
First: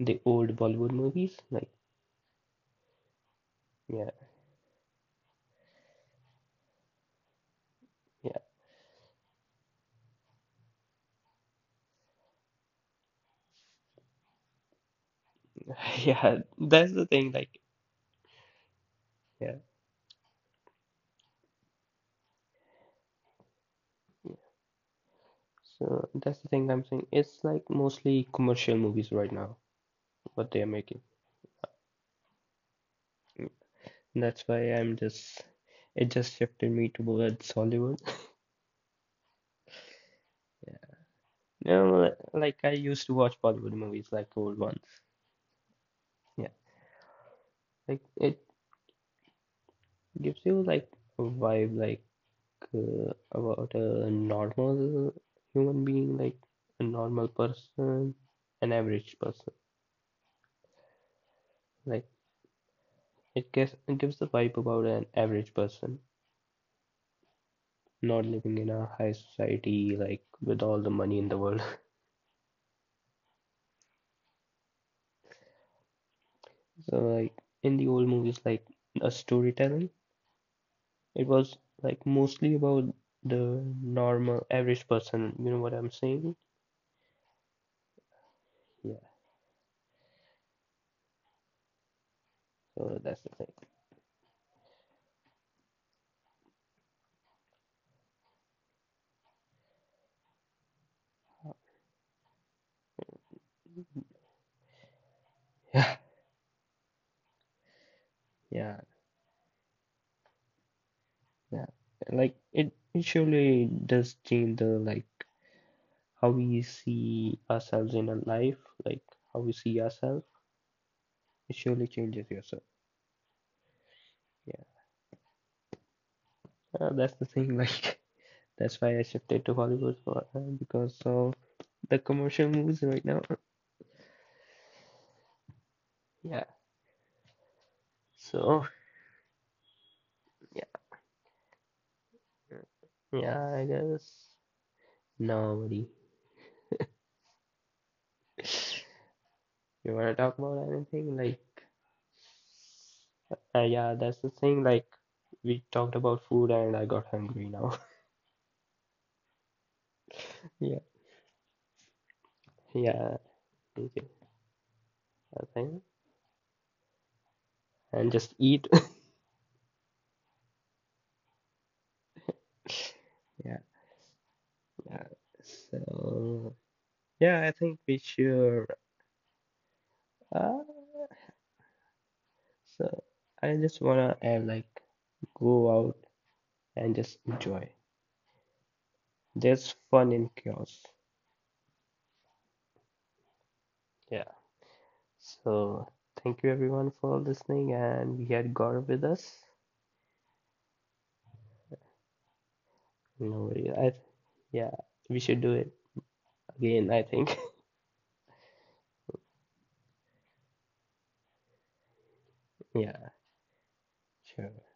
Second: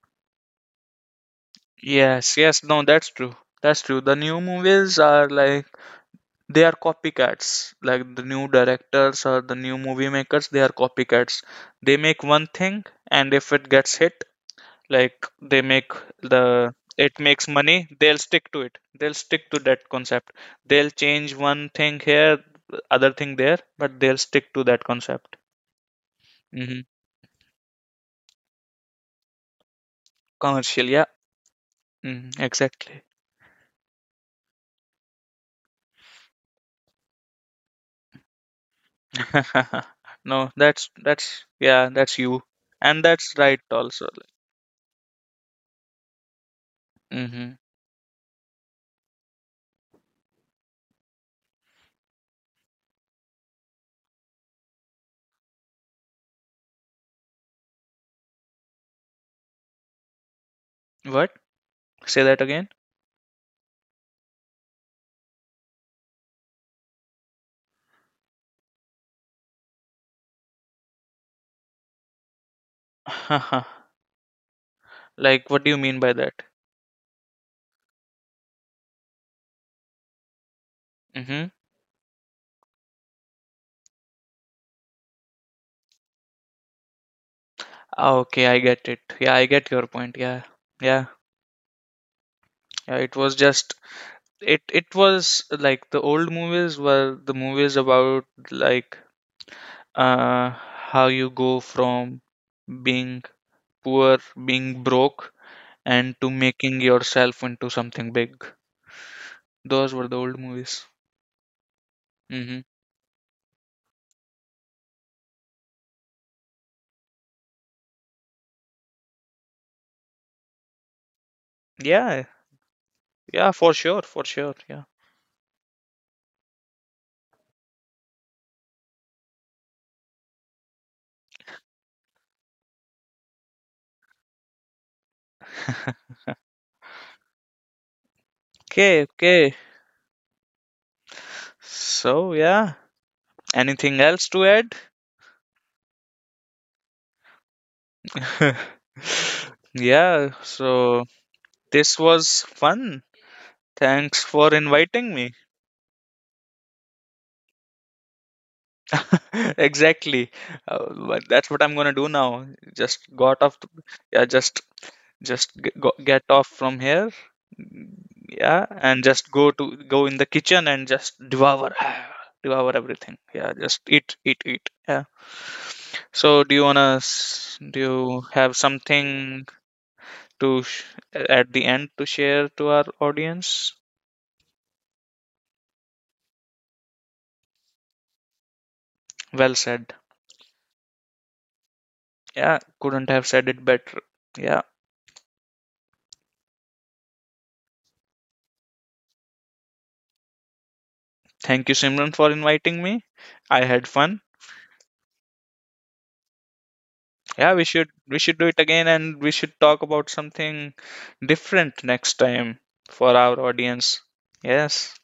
[SPEAKER 1] the old Bollywood movies. Like
[SPEAKER 2] Yes, yes, no, that's true. That's true.
[SPEAKER 1] yeah,
[SPEAKER 2] The new movies are like they are copycats. Like the
[SPEAKER 1] yeah,
[SPEAKER 2] new directors or the new movie makers, they are copycats. They make one thing, and if it gets hit, like they make
[SPEAKER 1] <laughs> yeah.
[SPEAKER 2] the
[SPEAKER 1] That's the
[SPEAKER 2] it
[SPEAKER 1] thing.
[SPEAKER 2] makes
[SPEAKER 1] Like
[SPEAKER 2] money, they'll stick to it. They'll stick
[SPEAKER 1] yeah.
[SPEAKER 2] to that concept. They'll change one thing here, other thing there, but they'll stick to that concept.
[SPEAKER 1] So that's the thing I'm
[SPEAKER 2] hmm
[SPEAKER 1] saying. It's like mostly commercial movies right now, what they are
[SPEAKER 2] Commercial,
[SPEAKER 1] making.
[SPEAKER 2] yeah. Exactly.
[SPEAKER 1] That's why I'm just it just shifted me towards Hollywood.
[SPEAKER 2] <laughs> No,
[SPEAKER 1] <laughs>
[SPEAKER 2] that's
[SPEAKER 1] No,
[SPEAKER 2] yeah, that's you.
[SPEAKER 1] I
[SPEAKER 2] And
[SPEAKER 1] used to
[SPEAKER 2] that's
[SPEAKER 1] watch
[SPEAKER 2] right
[SPEAKER 1] Bollywood
[SPEAKER 2] also,
[SPEAKER 1] movies, like
[SPEAKER 2] like.
[SPEAKER 1] old ones. Yeah,
[SPEAKER 2] Mm-hmm.
[SPEAKER 1] like it gives you like a vibe like about a normal human being, like a normal person, an average person.
[SPEAKER 2] What? Say
[SPEAKER 1] Like
[SPEAKER 2] that again?
[SPEAKER 1] it gives the vibe about an average person, not living in a high society like with all the money in the world. <laughs>
[SPEAKER 2] <laughs> Like, what do you mean by that?
[SPEAKER 1] So like in the old movies, like a storytelling.
[SPEAKER 2] Mm-hmm.
[SPEAKER 1] It was like mostly about the normal average person. You know what I'm saying?
[SPEAKER 2] Ah, okay, I get it.
[SPEAKER 1] Yeah.
[SPEAKER 2] Yeah, I get your point. Yeah. Yeah. Yeah, it
[SPEAKER 1] So
[SPEAKER 2] was
[SPEAKER 1] that's the
[SPEAKER 2] just,
[SPEAKER 1] thing. <laughs>
[SPEAKER 2] it was like, the old movies were the movies about like, uh how you go from being poor, being broke,
[SPEAKER 1] Yeah.
[SPEAKER 2] and to making yourself into something big.
[SPEAKER 1] Yeah.
[SPEAKER 2] Those were the old movies.
[SPEAKER 1] Yeah. Like
[SPEAKER 2] Mm-hmm.
[SPEAKER 1] it surely does change the like how we see ourselves in our life, like how we see ourselves. It surely
[SPEAKER 2] Yeah,
[SPEAKER 1] changes yourself.
[SPEAKER 2] yeah, for sure, for sure. Yeah.
[SPEAKER 1] Yeah. That's the thing. Like <laughs> that's why I shifted to Hollywood for because of the commercial movies right now. Yeah. So
[SPEAKER 2] Okay, okay.
[SPEAKER 1] yeah.
[SPEAKER 2] So, yeah.
[SPEAKER 1] Yeah. I
[SPEAKER 2] Anything else to
[SPEAKER 1] guess
[SPEAKER 2] add?
[SPEAKER 1] nobody.
[SPEAKER 2] <laughs>
[SPEAKER 1] <laughs> You
[SPEAKER 2] Yeah,
[SPEAKER 1] wanna talk about
[SPEAKER 2] so
[SPEAKER 1] anything?
[SPEAKER 2] this was fun.
[SPEAKER 1] Yeah,
[SPEAKER 2] Thanks
[SPEAKER 1] that's
[SPEAKER 2] for
[SPEAKER 1] the thing. Like,
[SPEAKER 2] inviting me.
[SPEAKER 1] we talked about food and I got hungry now. <laughs>
[SPEAKER 2] <laughs> Exactly.
[SPEAKER 1] Yeah,
[SPEAKER 2] But that's what I'm gonna do now. Just got
[SPEAKER 1] yeah,
[SPEAKER 2] off the, yeah,
[SPEAKER 1] okay, I
[SPEAKER 2] go,
[SPEAKER 1] think.
[SPEAKER 2] get off from here,
[SPEAKER 1] And just
[SPEAKER 2] yeah,
[SPEAKER 1] eat.
[SPEAKER 2] and
[SPEAKER 1] <laughs>
[SPEAKER 2] just go in the kitchen and just devour <sighs> devour everything. Yeah, just
[SPEAKER 1] Yeah,
[SPEAKER 2] eat, eat, eat. Yeah.
[SPEAKER 1] yeah.
[SPEAKER 2] So
[SPEAKER 1] So, yeah, I
[SPEAKER 2] do
[SPEAKER 1] think
[SPEAKER 2] you
[SPEAKER 1] we
[SPEAKER 2] have
[SPEAKER 1] should.
[SPEAKER 2] something to sh-
[SPEAKER 1] Uh,
[SPEAKER 2] at the end to share to our
[SPEAKER 1] so,
[SPEAKER 2] audience?
[SPEAKER 1] I just wanna add, like, go out and just enjoy.
[SPEAKER 2] Well said.
[SPEAKER 1] There's fun in chaos.
[SPEAKER 2] Yeah, couldn't have said it better.
[SPEAKER 1] Yeah.
[SPEAKER 2] Yeah.
[SPEAKER 1] So, thank you everyone for listening, and we had Gaurav with us.
[SPEAKER 2] Thank you, Simran, for inviting me.
[SPEAKER 1] No
[SPEAKER 2] I had
[SPEAKER 1] worries. I
[SPEAKER 2] fun.
[SPEAKER 1] th Yeah, we should do it again, I
[SPEAKER 2] Yeah,
[SPEAKER 1] think.
[SPEAKER 2] we
[SPEAKER 1] <laughs>
[SPEAKER 2] should, do it again, and we should talk about something different next time for
[SPEAKER 1] Yeah,
[SPEAKER 2] our audience.
[SPEAKER 1] sure.
[SPEAKER 2] Yes.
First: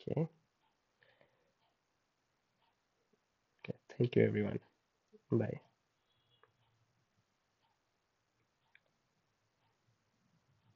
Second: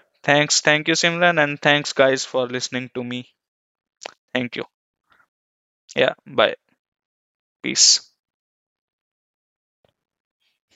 [SPEAKER 1] Okay.
[SPEAKER 2] Thanks. Thank you, Simran, and thanks guys for listening to me.
[SPEAKER 1] Okay. Thank you,
[SPEAKER 2] Thank
[SPEAKER 1] everyone.
[SPEAKER 2] you.
[SPEAKER 1] Bye.
[SPEAKER 2] Yeah, bye. Peace.